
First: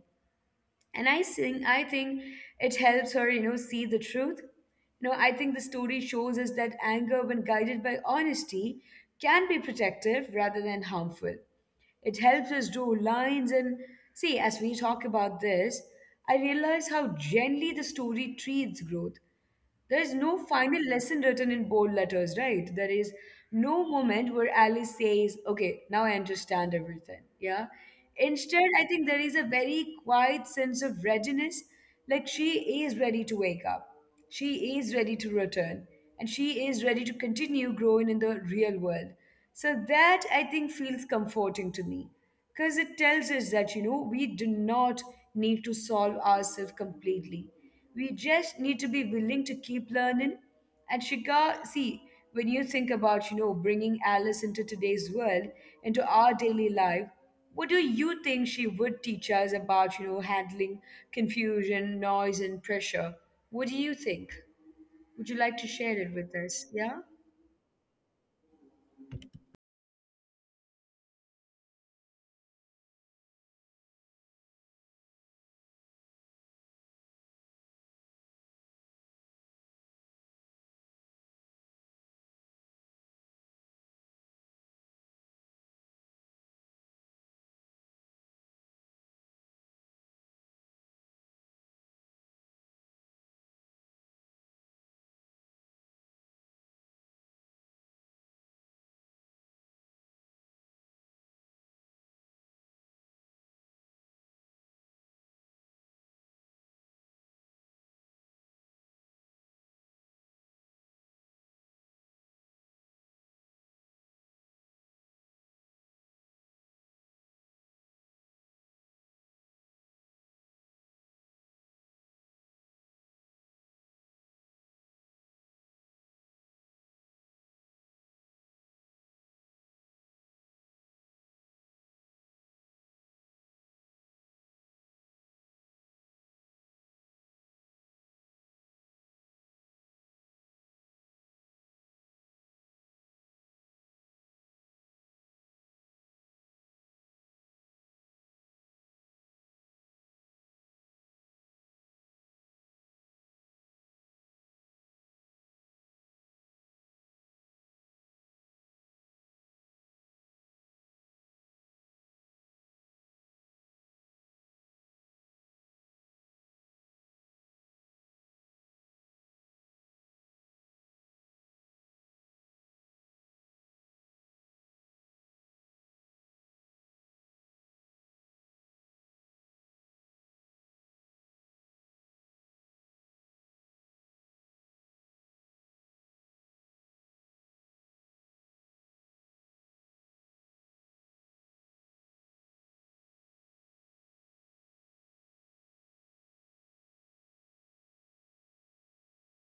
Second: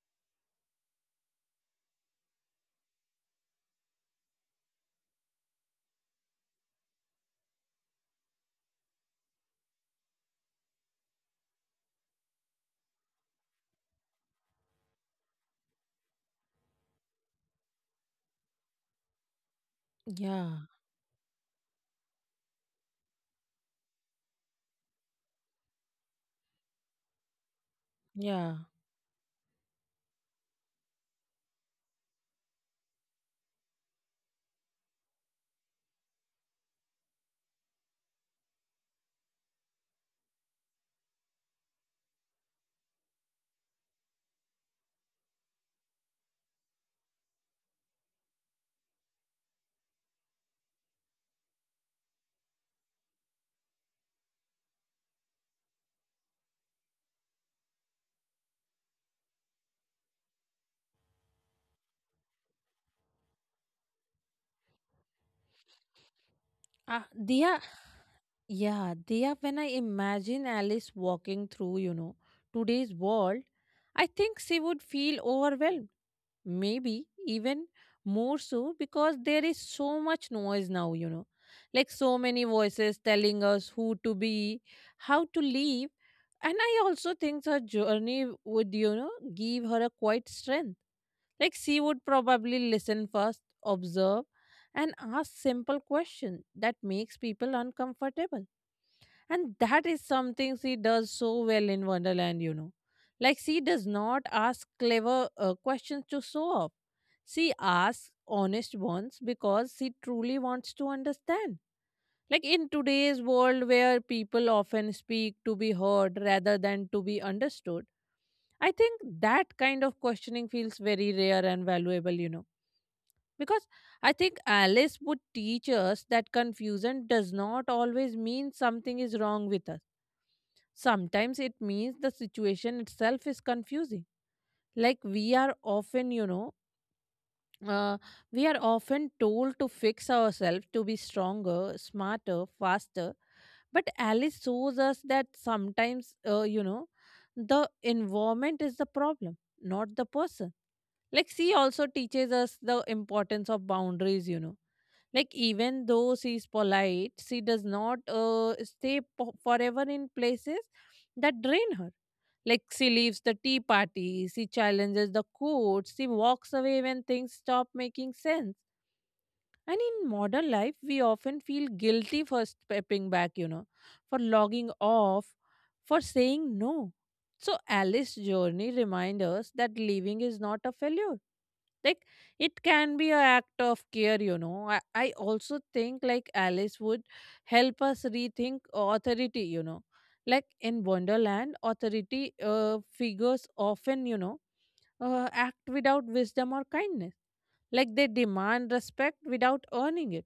A: And I think it helps her, you know, see the truth. You know, I think the story shows us that anger, when guided by honesty, can be protective rather than harmful. It helps us do lines. And see, as we talk about this, I realize how gently the story treats growth. There is
B: yeah,
A: no final lesson written in bold letters, right? There is no moment where Alice says, okay, now I understand everything. Yeah.
B: yeah.
A: Instead, I think there is a very quiet sense of readiness, like she is ready to wake up. She is ready to return. And she is ready to continue growing in the real world. So that I think feels comforting to me because it tells us that, you know, we do not need to solve ourselves completely. We just need to be willing to keep learning. And Shika, see, when you think about, you know, bringing Alice into today's world, into our daily life, what do you think she would teach us about, you know, handling confusion, noise, and pressure? What do you think? Would you like to share it with
B: Uh,
A: us?
B: Dia.
A: Yeah?
B: Yeah, they are when I imagine Alice walking through, you know, today's world, I think she would feel overwhelmed. Maybe even more so because there is so much noise now, you know, like so many voices telling us who to be, how to live. And I also think her journey would, you know, give her a quite strength. Like she would probably listen first, observe, and ask simple questions that makes people uncomfortable, and that is something she does so well in Wonderland, you know. Like, she does not ask clever questions to show off. She asks honest ones because she truly wants to understand. Like, in today's world where people often speak to be heard rather than to be understood, I think that kind of questioning feels very rare and valuable, you know. Because I think Alice would teach us that confusion does not always mean something is wrong with us. Sometimes it means the situation itself is confusing. Like uh, we are often told to fix ourselves to be stronger, smarter, faster. But Alice shows us that sometimes, you know, the environment is the problem, not the person. Like she also teaches us the importance of boundaries, you know. Like, even though she's polite, she does not forever in places that drain her. Like, she leaves the tea party, she challenges the code, she walks away when things stop making sense. And in modern life, we often feel guilty for stepping back, you know, for logging off, for saying no. So, Alice's journey reminds us that leaving is not a failure. Like it can be an act of care, you know. I also think like Alice would help us rethink authority, you know. Like in Wonderland, authority figures often, you know, act without wisdom or kindness. Like they demand respect without earning it.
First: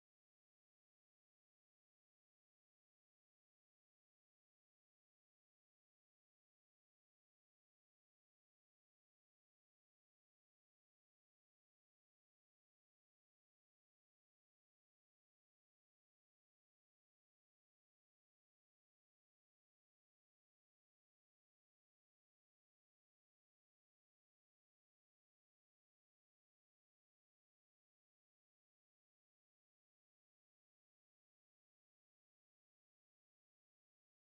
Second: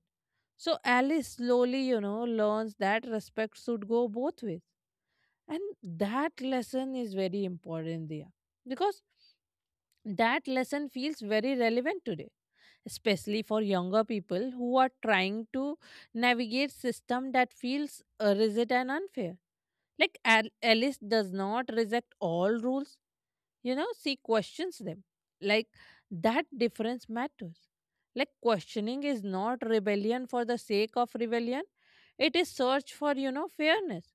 B: So Alice slowly, you know, learns that respect should go both ways. And that lesson is very important there. Because that lesson feels very relevant today, especially for younger people who are trying to navigate system that feels rigid and unfair. Like, and Alice does not reject all rules, you know, she questions them. Like, that difference matters. Like, questioning is not rebellion for the sake of rebellion, it is search for, you know, fairness.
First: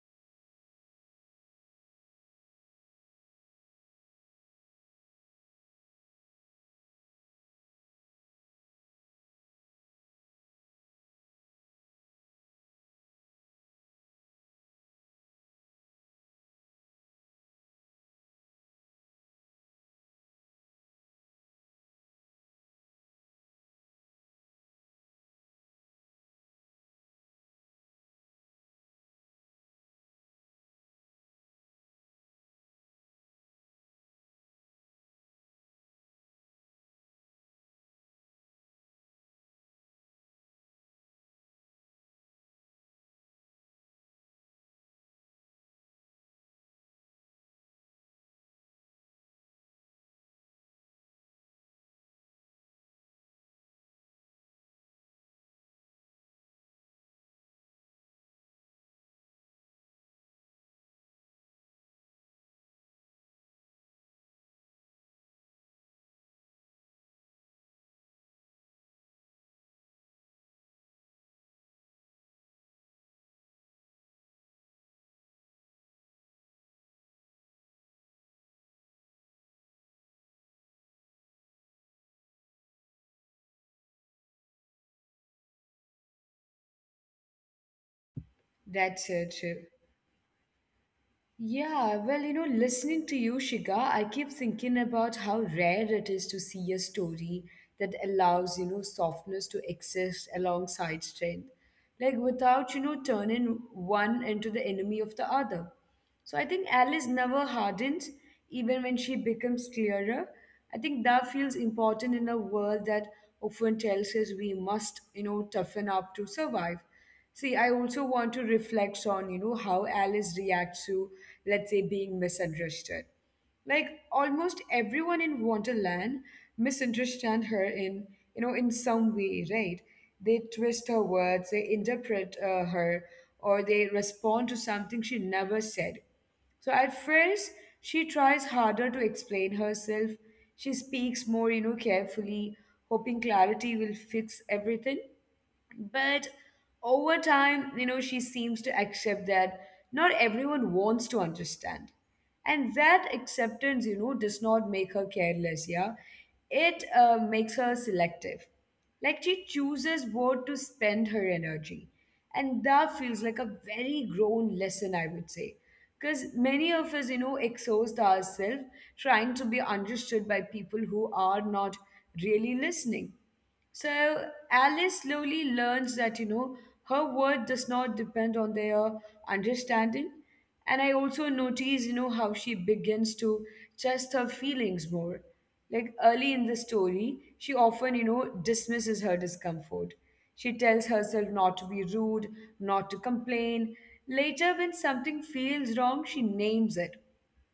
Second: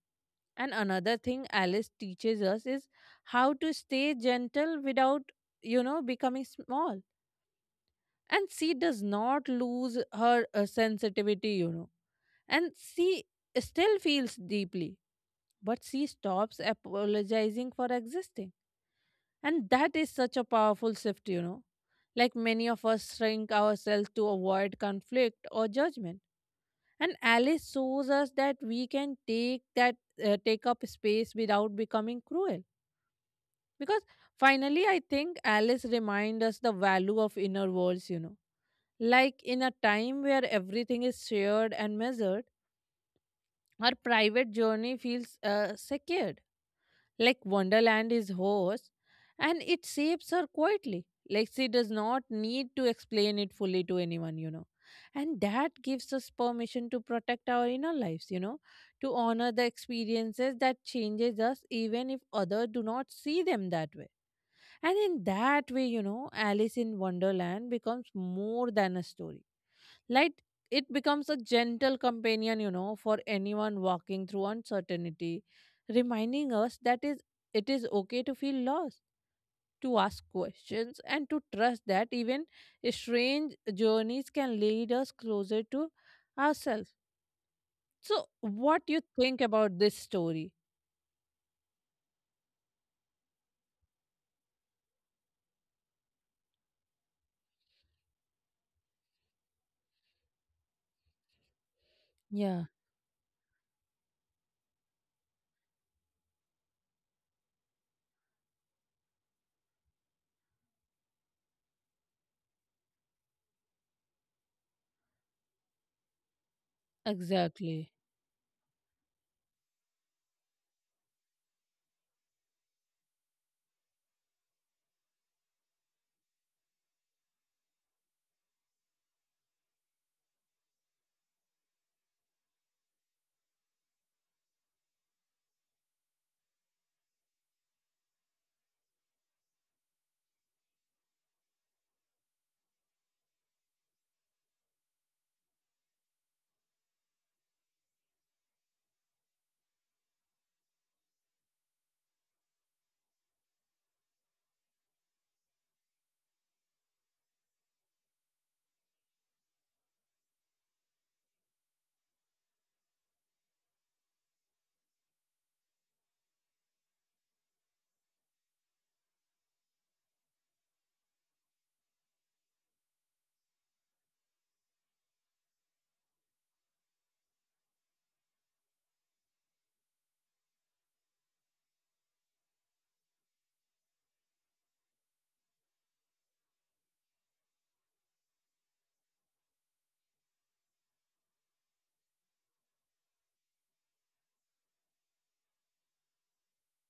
B: And another thing Alice teaches us is how to stay gentle without, you know, becoming small. And she does not lose her sensitivity, you know, and she still feels deeply, but she stops apologizing for existing. And that is such a powerful shift, you know. Like many of us shrink ourselves to avoid conflict or judgment. And Alice shows us that we can take up space without becoming cruel. Because finally, I think Alice reminds us the value of inner walls, you know. Like in a time where everything is shared and measured, our private journey feels secured like Wonderland is host, and it shapes her quietly. Like she does not need to explain it fully to anyone, you know. And that gives us permission to protect our inner lives, you know, to honor the experiences that changes us even if others do not see them that way. And in that way, you know, Alice in Wonderland becomes more than a story. Like it becomes a gentle companion, you know, for anyone walking through uncertainty, reminding us that is it is okay to feel lost, to ask questions, and to trust that even strange journeys can lead us closer to ourselves. So, what you
A: That's it.
B: think about this story?
A: Yeah, well, listening to you, Shiga, I keep thinking about how rare it is to see a story that allows softness to exist alongside strength, like without,
B: Yeah,
A: you know, turning one into the enemy of the other. So I think Alice never hardens, even when she becomes clearer. I think that feels important in a world that often tells us we must toughen up to survive. See, I also
B: exactly.
A: want to reflect on how Alice reacts to, let's say, being misunderstood. Like almost everyone in Wonderland misunderstand her in some way, right? They twist her words, they interpret her, or they respond to something she never said. So at first, she tries harder to explain herself. She speaks more carefully, hoping clarity will fix everything, but over time, she seems to accept that not everyone wants to understand, and that acceptance does not make her careless. Yeah, it makes her selective. Like, she chooses where to spend her energy, and that feels like a very grown lesson, I would say. Because many of us exhaust ourselves trying to be understood by people who are not really listening. So Alice slowly learns that her word does not depend on their understanding. And I also notice how she begins to trust her feelings more. Like early in the story, she often dismisses her discomfort. She tells herself not to be rude, not to complain. Later, when something feels wrong, she names it.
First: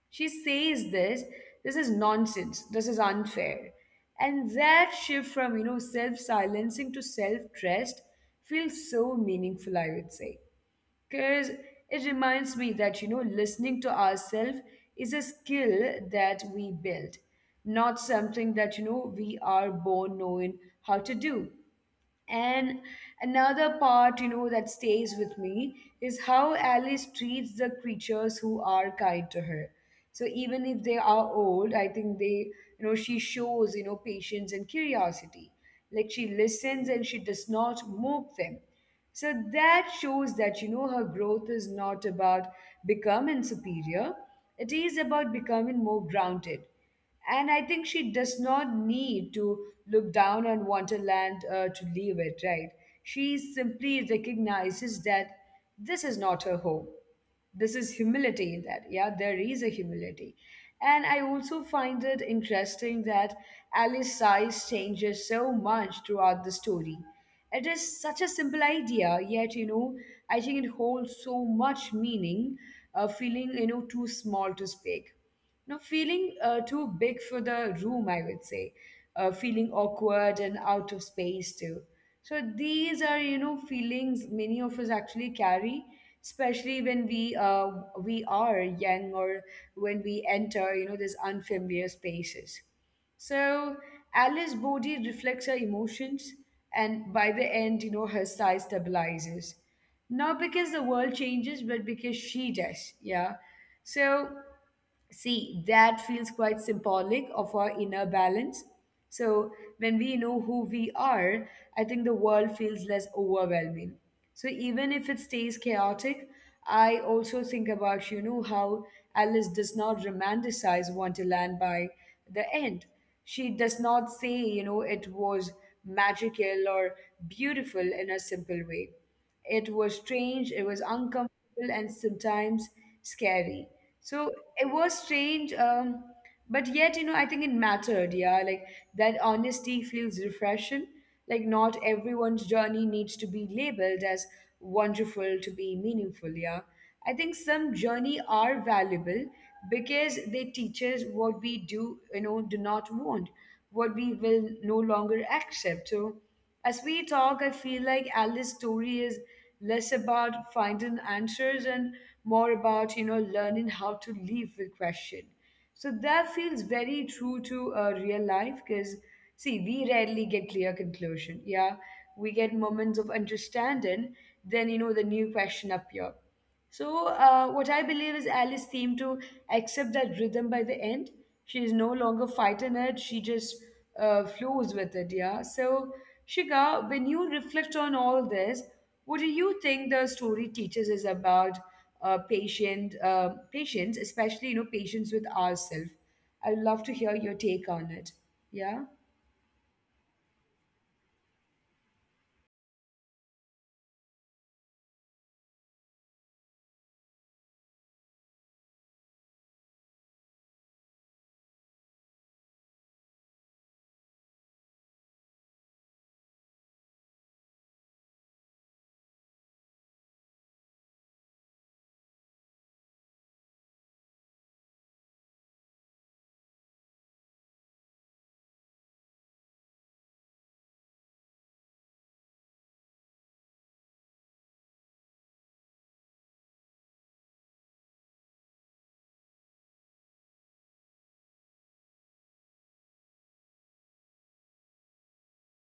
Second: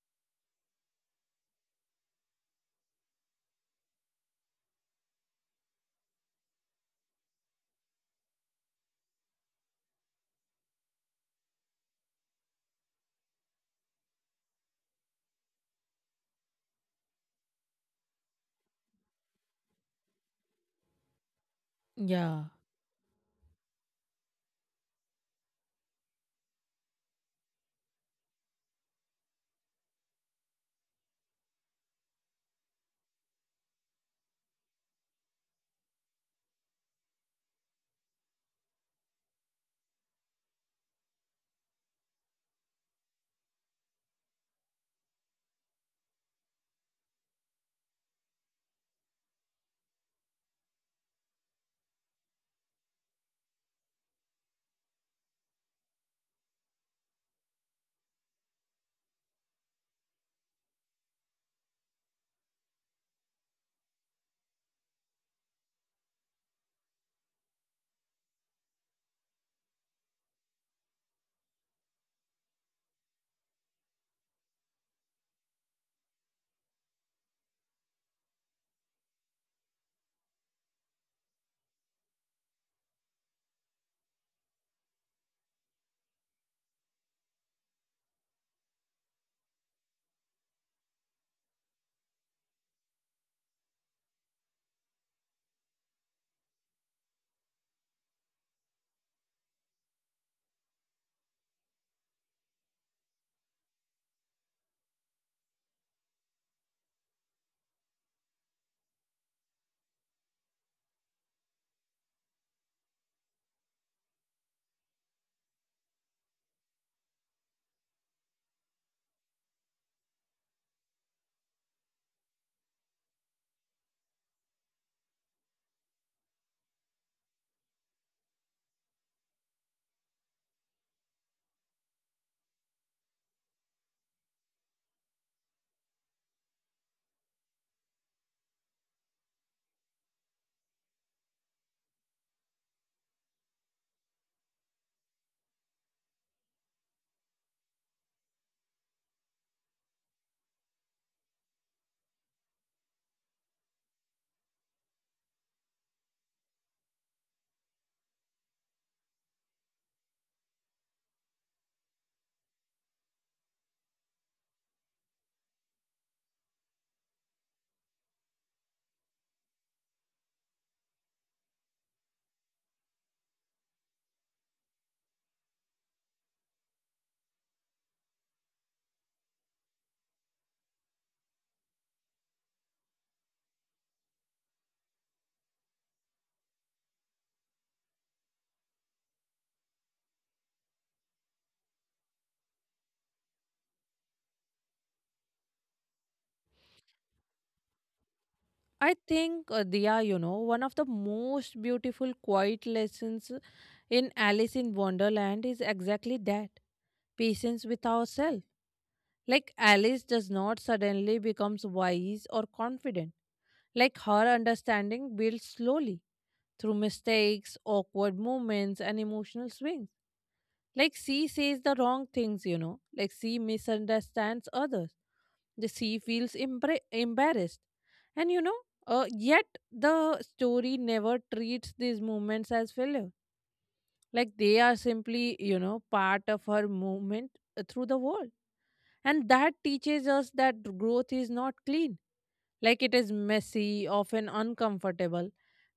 A: She says this is nonsense, this is unfair. And that shift from self silencing to self trust feels so meaningful, I would say. Because it reminds me that listening to ourselves is a skill that we build, not something that we are born knowing how to do.
B: Yeah.
A: And another part that stays with me is how Alice treats the creatures who are kind to her. So even if they are old, I think she shows patience and curiosity. Like she listens and she does not mock them. So that shows that her growth is not about becoming superior. It is about becoming more grounded. And I think she does not need to look down on Wonderland to leave it, right? She simply recognizes that this is not her home. This is humility in that. Yeah, there is a humility. And I also find it interesting that Alice's size changes so much throughout the story. It is such a simple idea, yet I think it holds so much meaning, feeling too small to speak. No feeling too big for the room, I would say, feeling awkward and out of space too. So these are feelings many of us actually carry, especially when we are young or when we enter these unfamiliar spaces. So Alice's body reflects her emotions, and by the end, her size stabilizes. Not because the world changes, but because she does. Yeah. So. See, that feels quite symbolic of our inner balance. So, when we know who we are, I think the world feels less overwhelming. So, even if it stays chaotic, I also think about how Alice does not romanticize Wonderland by the end. She does not say it was magical or beautiful in a simple way. It was strange, it was uncomfortable, and sometimes scary. So it was strange, but yet I think it mattered. Yeah, like that honesty feels refreshing. Like, not everyone's journey needs to be labeled as wonderful to be meaningful. Yeah, I think some journey are valuable because they teach us what we do not want, what we will no longer accept. So, as we talk, I feel like Alice's story is less about finding answers and more about learning how to live with question. So that feels very true to real life because, see, we rarely get clear conclusion. Yeah, we get moments of understanding, then the new question appear. So, what I believe is Alice seemed to accept that rhythm by the end. She is no longer fighting it, she just flows with it, yeah. So, Shika, when you reflect on all this, what do you think the story teaches us about patience, especially patience with ourselves? I'd love to hear your take on it. Yeah.
B: I think, Diya, you know, one of the most beautiful quiet lessons in Alice in Wonderland is exactly that patience with ourselves. Like, Alice does not suddenly becomes wise or confident. Like, her understanding builds slowly through mistakes, awkward moments, and emotional swings. Like she says the wrong things, you know. Like she misunderstands others. The She feels embarrassed. And you know, yet the story never treats these moments as failure. Like they are simply, you know, part of her movement through the world. And that teaches us that growth is not clean. Like it is messy, often uncomfortable.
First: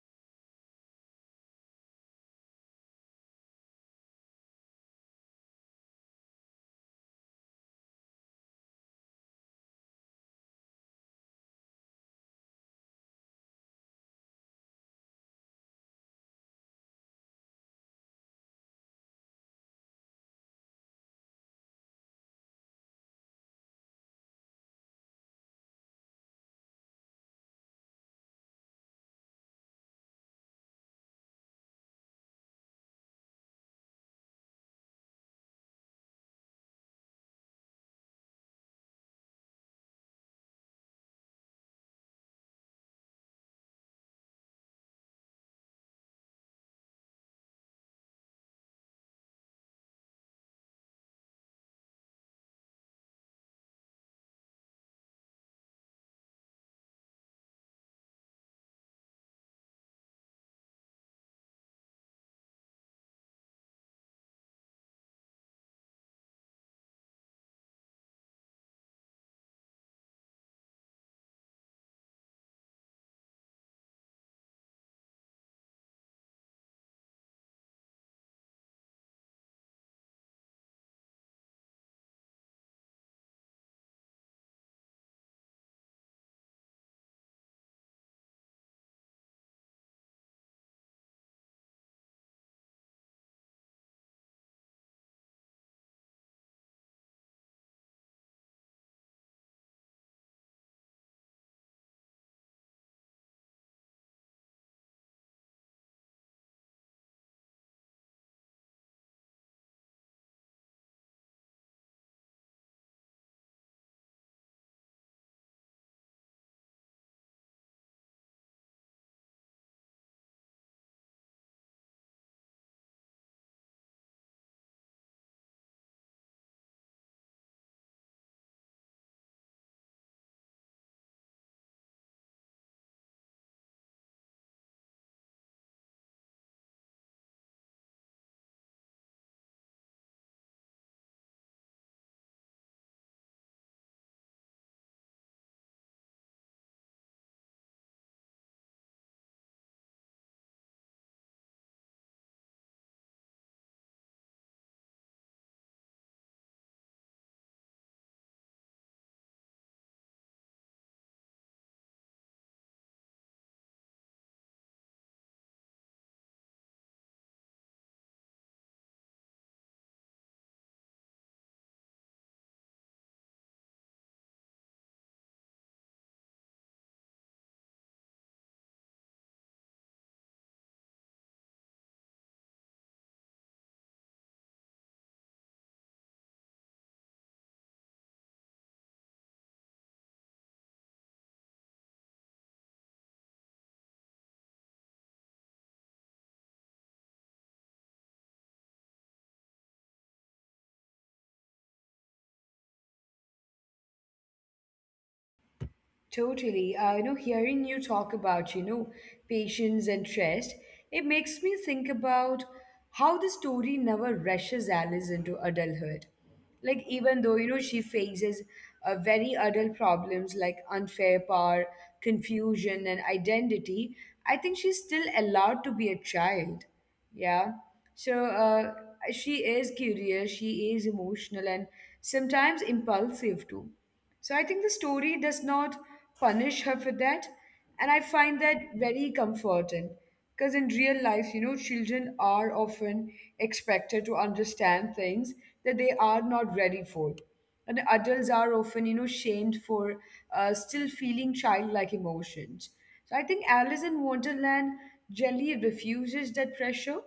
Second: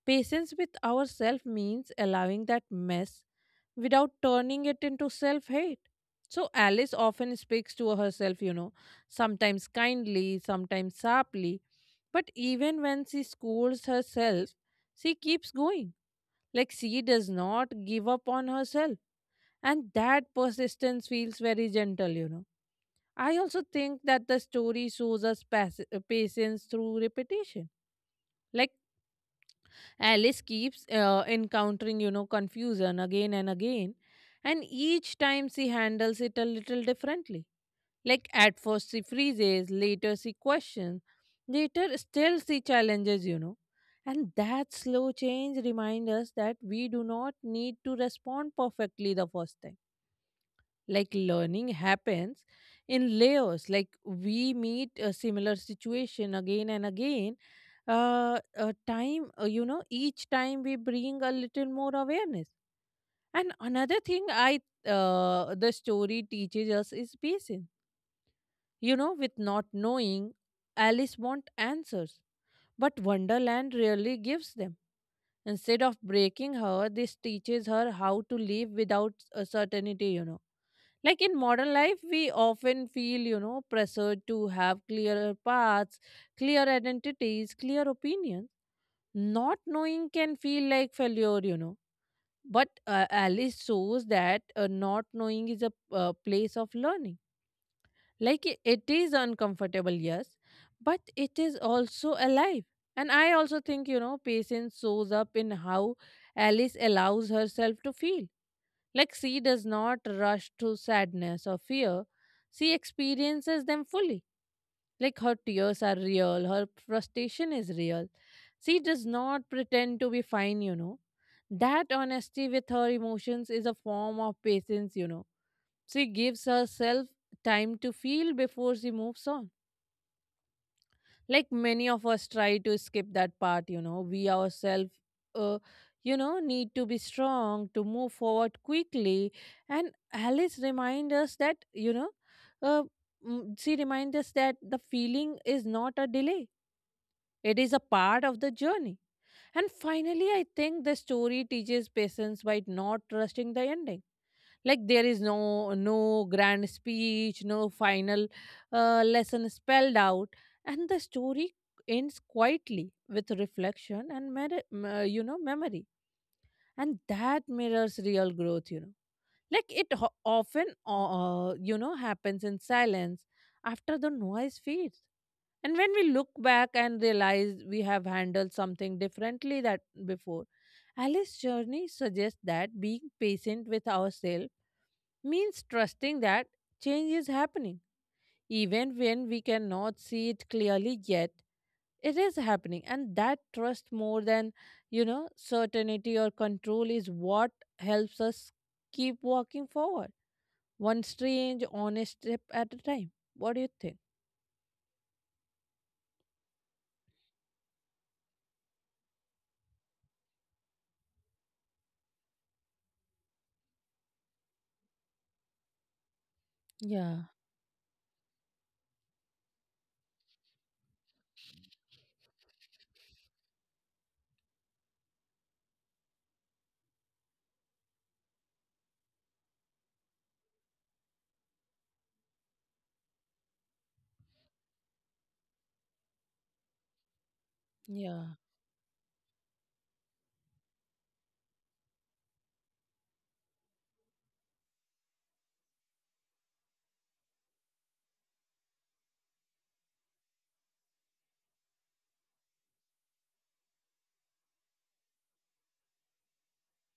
B: Patience with ourselves means allowing that mess without turning it into self hate. So Alice often speaks to herself, you know, sometimes kindly, sometimes sharply. But even when she scolds herself, she keeps going. Like she does not give up on herself. And that persistence feels very gentle, you know. I also think that the story shows us patience through repetition like Alice keeps encountering, you know, confusion again and again, and each time she handles it a little differently. Like at first she freezes, later she questions, later still she challenges, you know. And that slow change reminds us that we do not need to respond perfectly the first time, like learning happens in layers. Like we meet a similar situation again and again, time, each time we bring a little more awareness. And another thing I the story teaches us is patience, you know, with not knowing. Alice wants answers, but Wonderland rarely gives them. Instead of breaking her, this teaches her how to live without a certainty, you know. Like in modern life, we often feel, you know, pressured to have clearer paths, clear identities, clear opinions. Not knowing can feel like failure, you know. But Alice shows that not knowing is a place of learning. Like it is uncomfortable, yes, but it is also alive. And I also think, you know, patience shows up in how Alice allows herself to feel. Like she does not rush to sadness or fear. She experiences them fully. Like her tears are real, her frustration is real. She does not pretend to be fine, you know. That honesty with her emotions is a form of patience, you know. She gives herself time to feel before she moves on. Like many of us try to skip that part, you know. We ourselves, uh, you know, need to be strong to move forward quickly. And Alice reminds us that, you know uh, she reminds us that the feeling is not a delay, it is a part of the journey. And finally, I think the story teaches patience by not trusting the ending. Like there is no grand speech, no final lesson spelled out. And the story ends quietly with reflection and memory. And that mirrors real growth, you know. Like it often happens in silence after the noise fades. And when we look back and realize we have handled something differently that before, Alice's journey suggests that being patient with ourselves means trusting that change is happening. Even when we cannot see it clearly yet, it is happening. And that trust, more than, you know, certainty or control, is what helps us keep walking forward, one strange, honest step at a time. What do you think?
A: Totally. Hearing you talk about patience and trust, it makes me think about how the story never rushes Alice into adulthood. Like, even
B: Yeah,
A: though she faces very adult problems like unfair power, confusion, and identity, I think she's still allowed to be a child. Yeah. So she is curious, she is emotional, and sometimes impulsive too. So I think the story does not punish her for that. And I
B: yeah,
A: find that very comforting because in real life, children are often expected to understand things that they are not ready for, and adults are often shamed for still feeling childlike emotions. So I think Alice in Wonderland generally refuses that pressure.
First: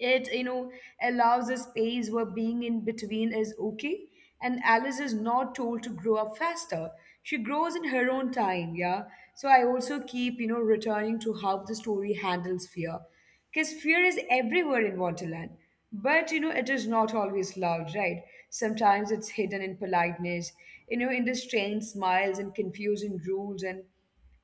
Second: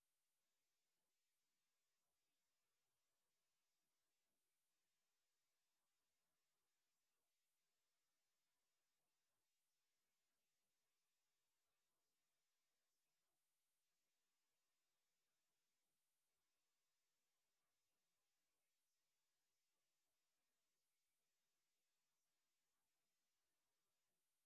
A: It allows a space where being in between is okay, and Alice is not told to grow up faster. She grows in her own time. Yeah. So I also keep returning to how the story handles fear, because fear is everywhere in Wonderland, but it is not always loud, right? Sometimes it's hidden in politeness, in the strange smiles and confusing rules, and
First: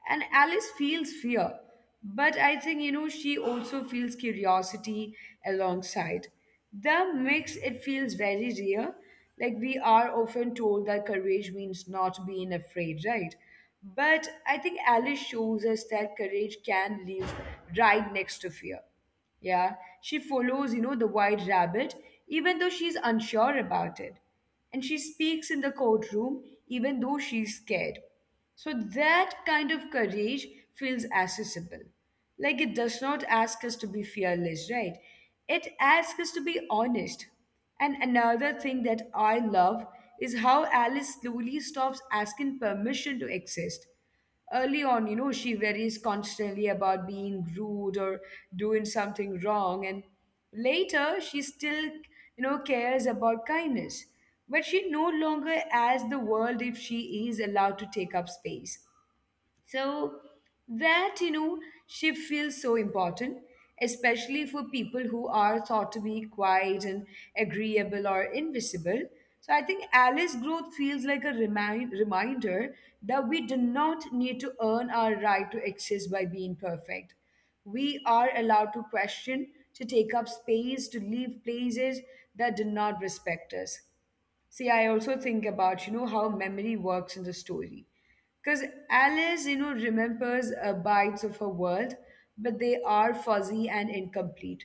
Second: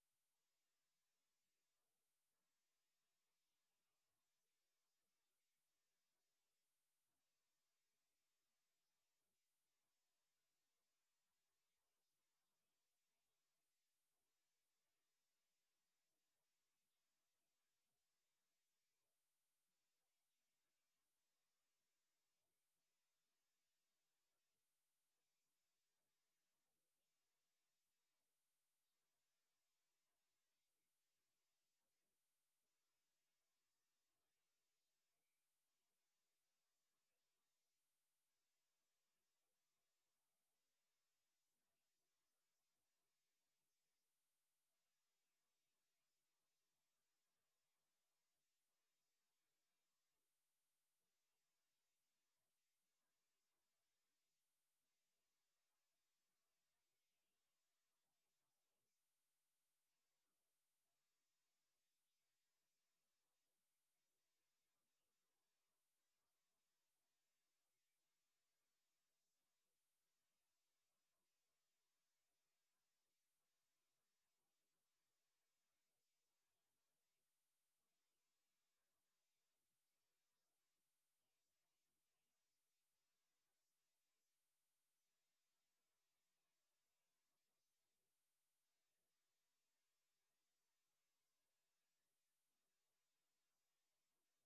A: and Alice feels fear, but I think, she also feels curiosity alongside. The mix, it feels very real. Like we are often told that courage means not being afraid, right? But I think Alice shows us that courage can live right next to fear. Yeah, she follows the white rabbit, even though she's unsure about it. And she speaks in the courtroom, even though she's scared. So that kind of courage feels accessible. Like it does not ask us to be fearless, right? It asks us to be honest. And another thing that I love is how Alice slowly stops asking permission to exist. Early on, she worries constantly about being rude or doing something wrong. And later, she still cares about kindness. But she no longer asks the world if she is allowed to take up space. So that shift feels so important, especially for people who are thought to be quiet and agreeable or invisible. So I think Alice growth feels like a reminder that we do not need to earn our right to exist by being perfect. We are allowed to question, to take up space, to leave places that do not respect us. See, I also think about how memory works in the story. Because Alice remembers bites of her world, but they are fuzzy and incomplete.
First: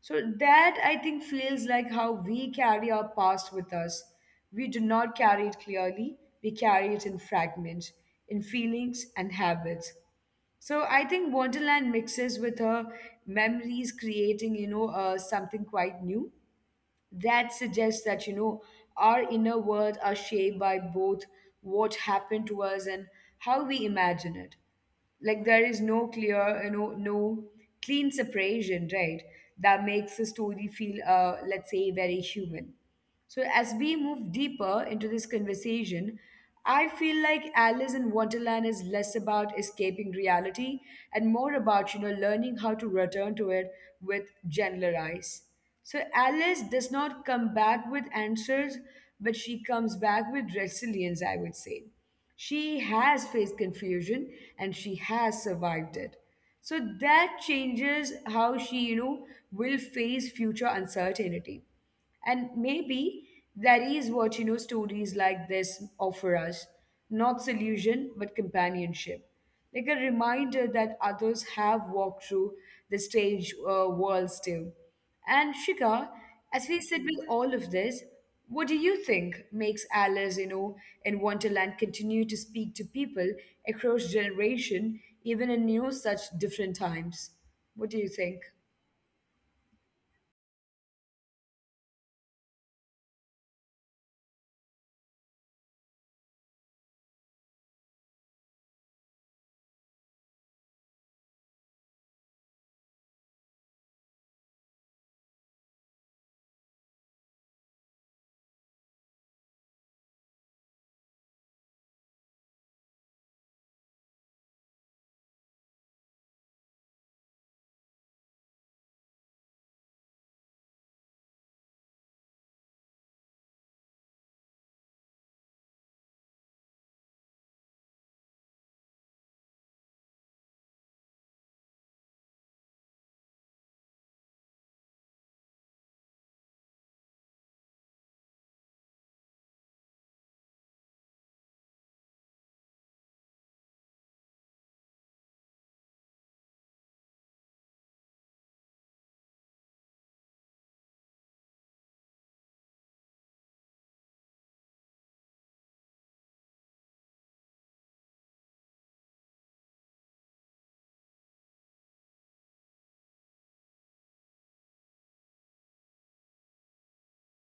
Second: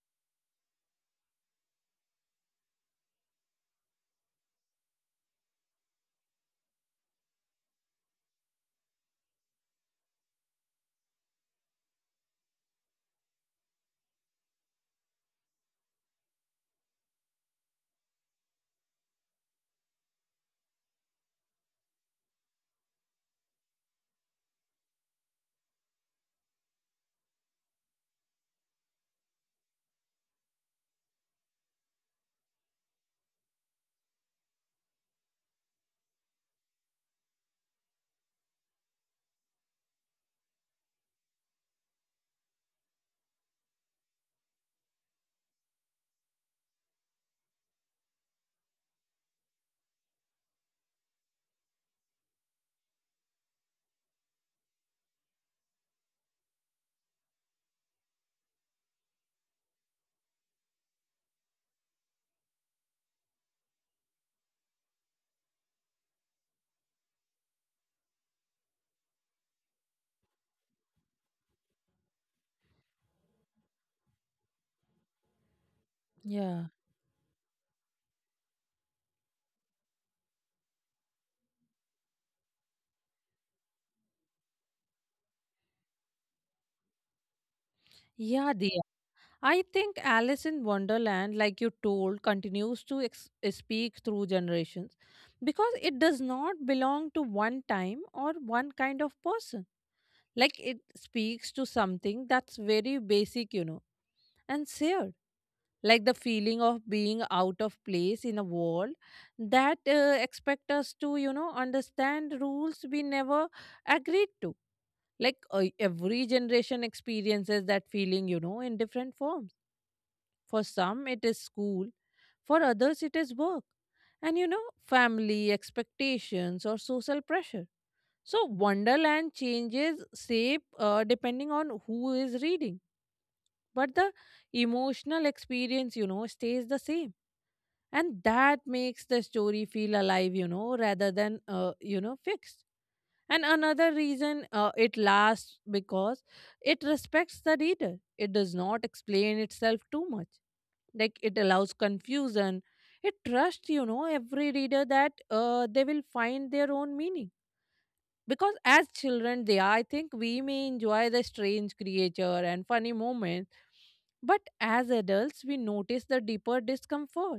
A: So that, I think, feels like how we carry our past with us. We do not carry it clearly, we carry it in fragments, in feelings and habits. So I think Wonderland mixes with her memories, creating something quite new. That suggests that our inner worlds are shaped by both what happened to us and how we imagine it. Like there is no clean separation, right? That makes the story feel, let's say, very human. So, as we move deeper into this conversation, I feel like Alice in Wonderland is less about escaping reality and more about learning how to return to it with gentler eyes. So, Alice does not come back with answers, but she comes back with resilience, I would say. She has faced confusion and she has survived it. So, that changes how she will face future uncertainty. And maybe that is what stories like this offer us, not solution, but companionship. Like a reminder that others have walked through the stage worlds too. And Shika,
B: yeah.
A: as we sit with all of this, what do you think makes Alice in Wonderland continue to speak to people across generation, even in such different times? What do you think?
B: Yeah, I think Alice in Wonderland, like you told, continues to speak through generations because it does not belong to one time or one kind of person. Like it speaks to something that's very basic, you know, and shared. Like the feeling of being out of place in a world that expect us to, you know, understand rules we never agreed to. Like every generation experiences that feeling, you know, in different forms. For some, it is school, for others, it is work, and, you know, family expectations or social pressure. So Wonderland changes shape depending on who is reading, but the emotional experience, you know, stays the same. And that makes the story feel alive, you know, rather than, fixed. And another reason it lasts because it respects the reader. It does not explain itself too much. Like it allows confusion, it trusts, you know, every reader that they will find their own meaning. Because as children they are, I think, we may enjoy the strange creature and funny moments, but as adults we notice the deeper discomfort,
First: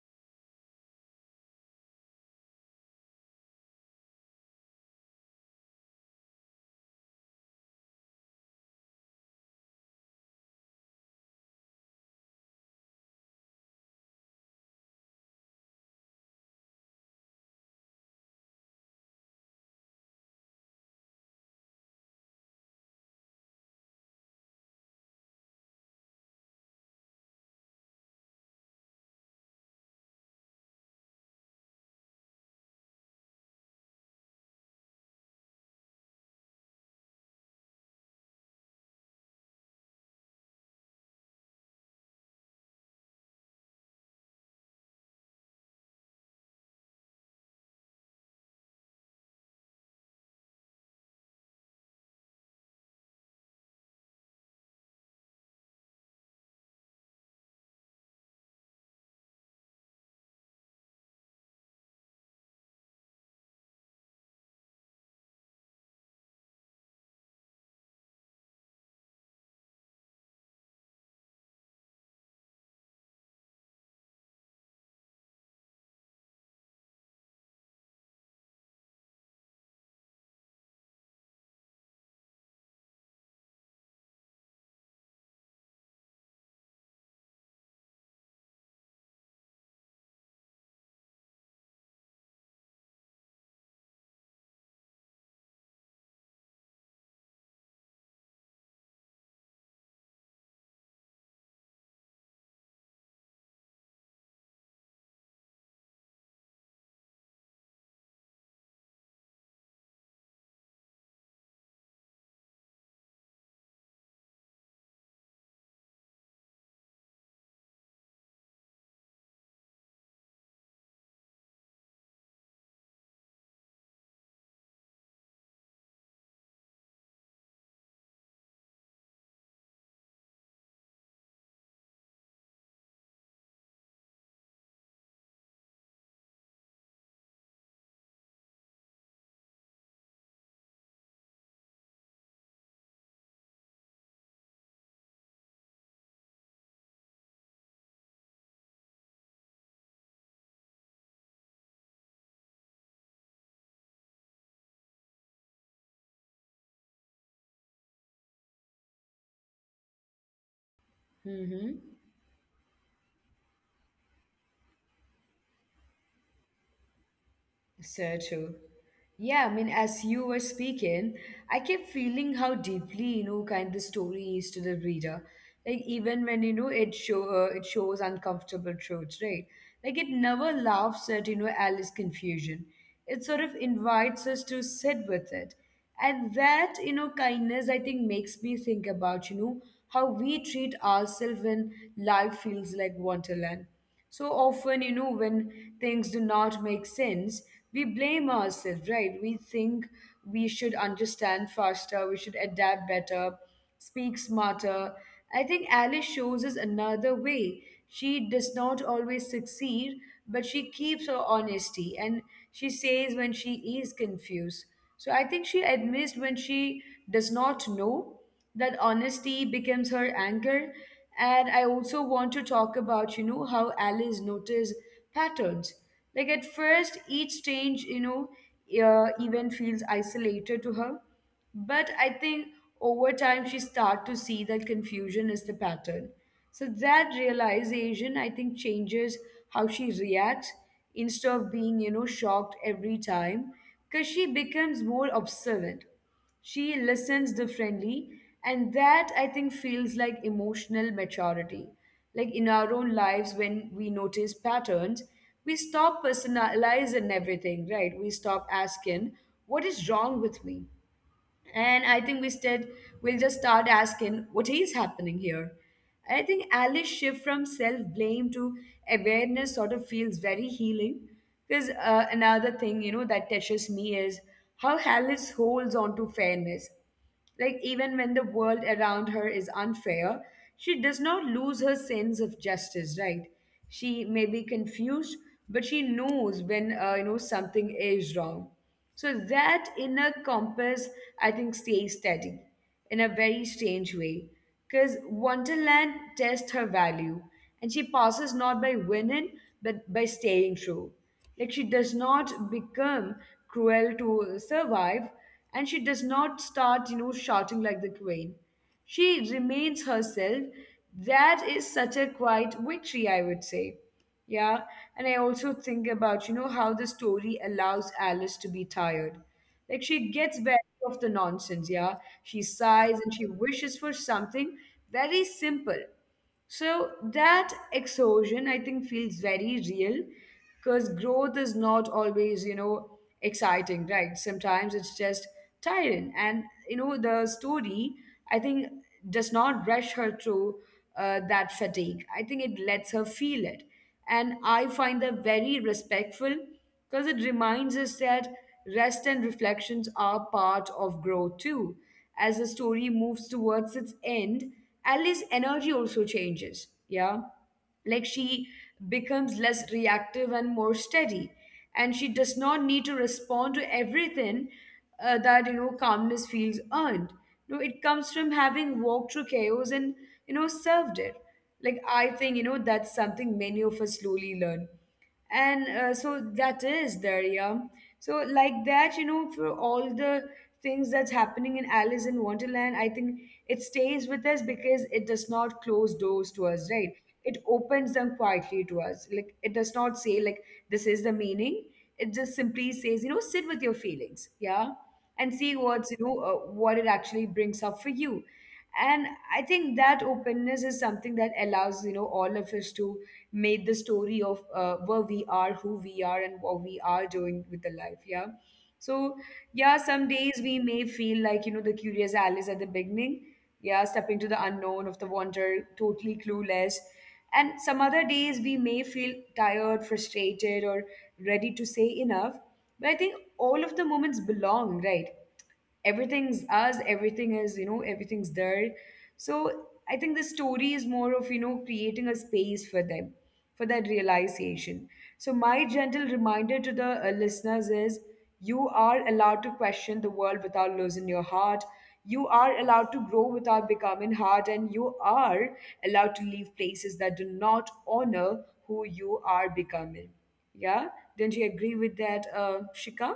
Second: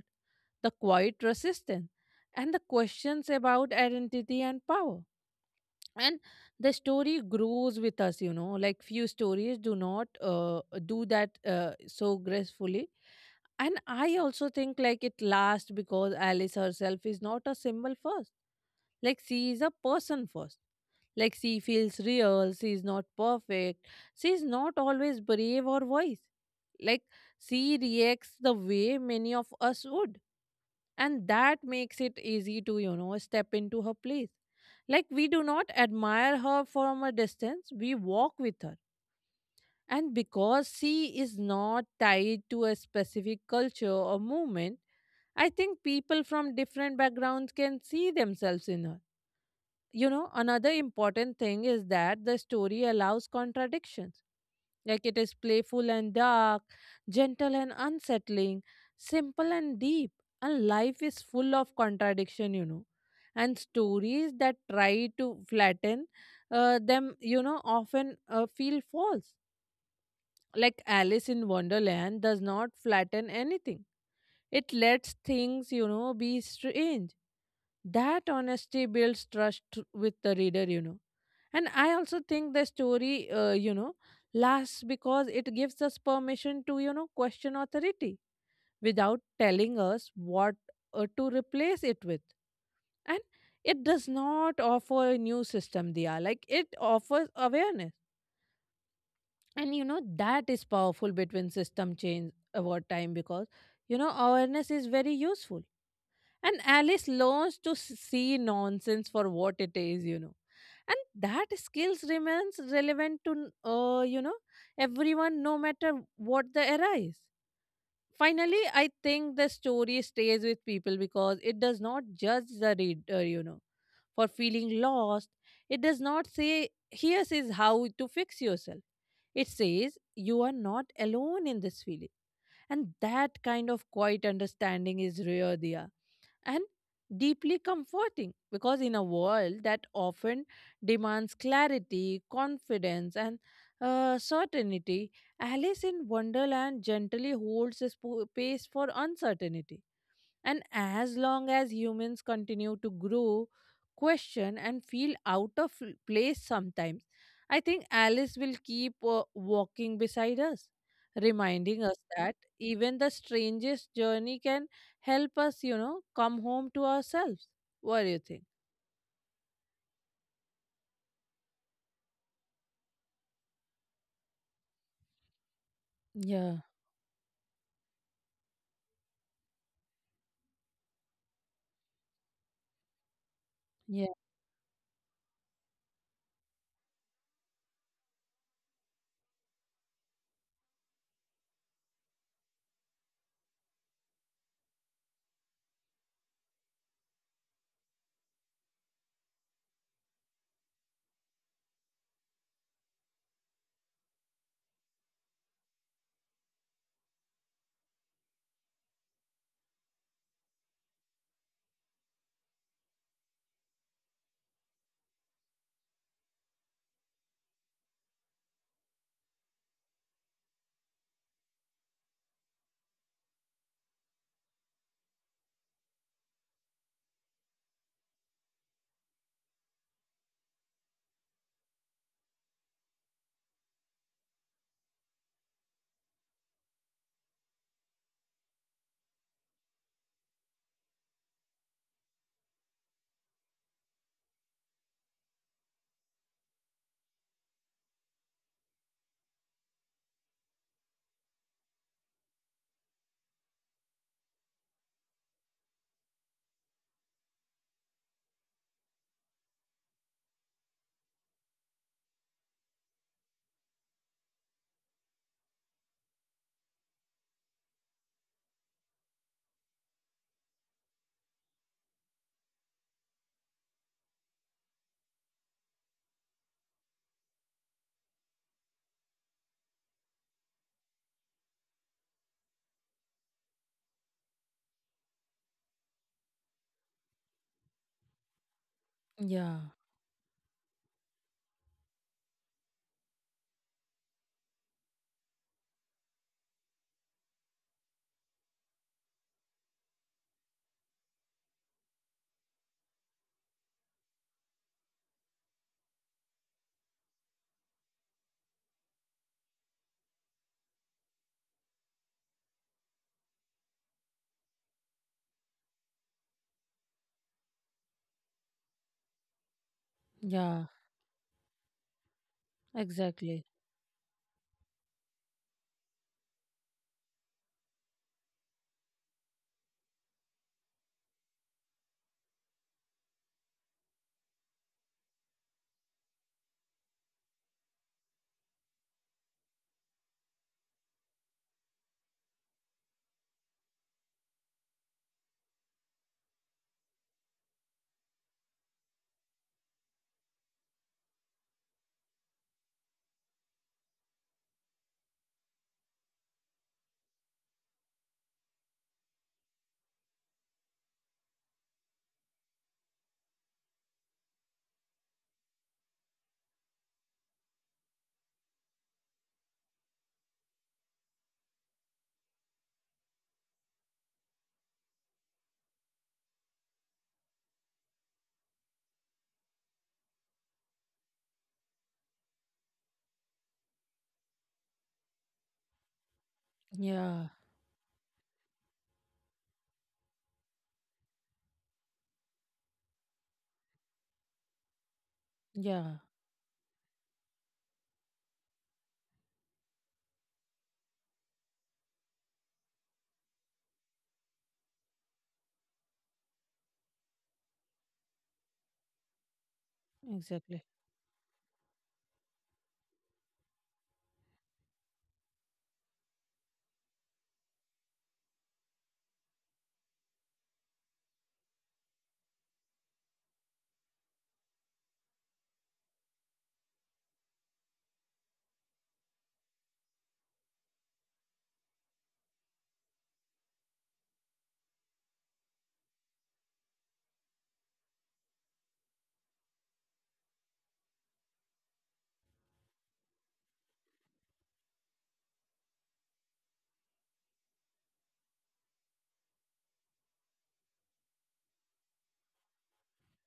B: the quiet resistance, and the questions about identity and power. And the story grows with us, you know, like few stories do not do that so gracefully. And I also think, like, it lasts because Alice herself is not a symbol first, like she is a person first. Like she feels real, she is not perfect, she is not always brave or wise. Like she reacts the way many of us would, and that makes it easy to, you know, step into her place. Like we do not admire her from a distance, we walk with her. And because she is not tied to a specific culture or movement, I think people from different backgrounds can see themselves in her. You know, another important thing is that the story allows contradictions. Like it is playful and dark, gentle and unsettling, simple and deep. And life is full of contradiction, you know. And stories that try to flatten them, you know, often feel false. Like Alice in Wonderland does not flatten anything, it lets things, you know, be strange. That honesty builds trust with the reader, you know. And I also think the story, lasts because it gives us permission to, you know, question authority without telling us what to replace it with. And it does not offer a new system, they are like it offers awareness. And, you know, that is powerful between system change over time because, you know, awareness is very useful. And Alice learns to see nonsense for what it is, you know. And that skills remains relevant to, everyone, no matter what the era is. Finally, I think the story stays with people because it does not judge the reader, you know, for feeling lost. It does not say, here is how to fix yourself. It says you are not alone in this feeling. And that kind of quiet understanding is rare, Dia, and deeply comforting, because in a world that often demands clarity, confidence, and certainty, Alice in Wonderland gently holds a space for uncertainty. And as long as humans continue to grow, question, and feel out of place sometimes, I think Alice will keep walking beside us,
A: Mm-hmm.
B: reminding us that even the strangest journey can help us, you know, come home to ourselves. What do you
A: So
B: think?
A: true. Yeah, I mean, as you were speaking, I kept feeling how deeply kind the story is to the reader. Like even when
B: Yeah,
A: it shows uncomfortable truths, right? Like it never laughs at Alice's confusion. It sort of
B: yeah,
A: invites us to sit with it, and that kindness I think makes me think about how we treat ourselves when life feels like Wonderland so often, when things do not make sense, we blame ourselves, right? We think we should understand faster, we should adapt better, speak smarter. I think Alice shows us another way. She does not always succeed, but she keeps her honesty and she says when she is confused. So I think she admits when she does not know that honesty becomes her anchor. And I also want to talk about, how Alice noticed patterns. Like at first, each change, even feels isolated to her. But I think over time, she start to see that confusion is the pattern. So that realization, I think, changes how she reacts instead of being, shocked every time because she becomes more observant. She listens differently, and that I think feels like emotional maturity. Like in our own lives, when we notice patterns, we stop personalizing everything, right? We stop asking, what is wrong with me? And I think we said we'll just start asking what is happening here. I think Alice's shift from self blame to awareness sort of feels very healing. Because another thing, that touches me is how Alice holds on to fairness. Like, even when the world around her is unfair, she does not lose her sense of justice, right? She may be confused, but she knows when, something is wrong. So
B: yeah,
A: that inner compass, I think, stays steady in a very strange way because Wonderland tests her value and she passes not by winning but by staying true. Like she does not become cruel to survive, and she does not start, shouting like the queen. She remains herself. That is such a quiet victory, I would say. Yeah, and I also think about, how the story allows Alice to be tired. Like she gets very
B: yeah,
A: of the nonsense, yeah. She sighs and she
B: exactly.
A: wishes for something very simple. So that exhaustion, I think, feels very real because growth is not always, exciting, right? Sometimes it's just tiring. And, the story, I think, does not rush her through that fatigue. I think it lets her feel it. And I find that very respectful because it reminds us that rest and reflections are part of growth too. As the story moves towards its end, Alice's energy also changes. Yeah. Like she becomes less reactive and more steady. And she does not need to respond to everything. That calmness feels earned. No, it comes from having walked through chaos and, served it. Like I think, that's something many of us slowly learn, and so that is there, yeah. So like that, for all the things that's happening in Alice in Wonderland, I think it stays with us because it does not close doors to us, right?
B: Yeah,
A: It opens them quietly to us. Like, it does not say, like, this is the meaning. It just simply says, sit with your feelings, yeah. And see
B: yeah,
A: what's what it actually brings up for you. And I think that openness is something that allows all of us to make the story of where we are, who we are, and what we are doing with the life, yeah. So, yeah, some days
B: exactly.
A: we may feel like the curious Alice at the beginning, yeah, stepping to the unknown of the wonder, totally clueless. And some other days we may feel tired, frustrated, or ready to say enough. But I think all of the moments belong, right? Everything's us, everything is, everything's there. So, I think the story is more of creating a space for them, for that realization. So my gentle reminder to the listeners is, you are allowed to question the world without losing your heart. You are allowed to grow without becoming hard. And you are allowed to leave places that do not honor who you are becoming, yeah. Don't you agree with that, Shika?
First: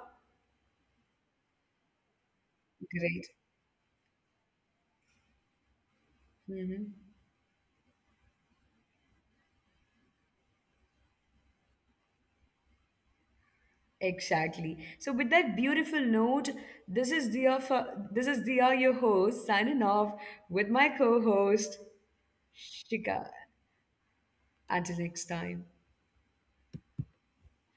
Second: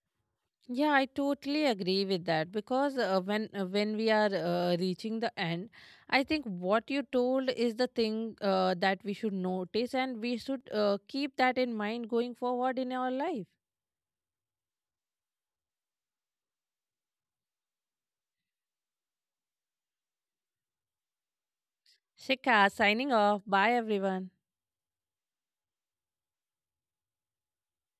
B: Yeah, I totally agree with that, because
A: Great.
B: when we are reaching the end, I think what
A: Mhm.
B: you told is the thing that we should notice and we should keep that in mind going forward in our life.
A: Exactly. So with that beautiful note, this is Dia. This is Dia, your host, signing off with my co-host
B: Shikha, signing
A: Shika.
B: off. Bye, everyone.
A: Until next time.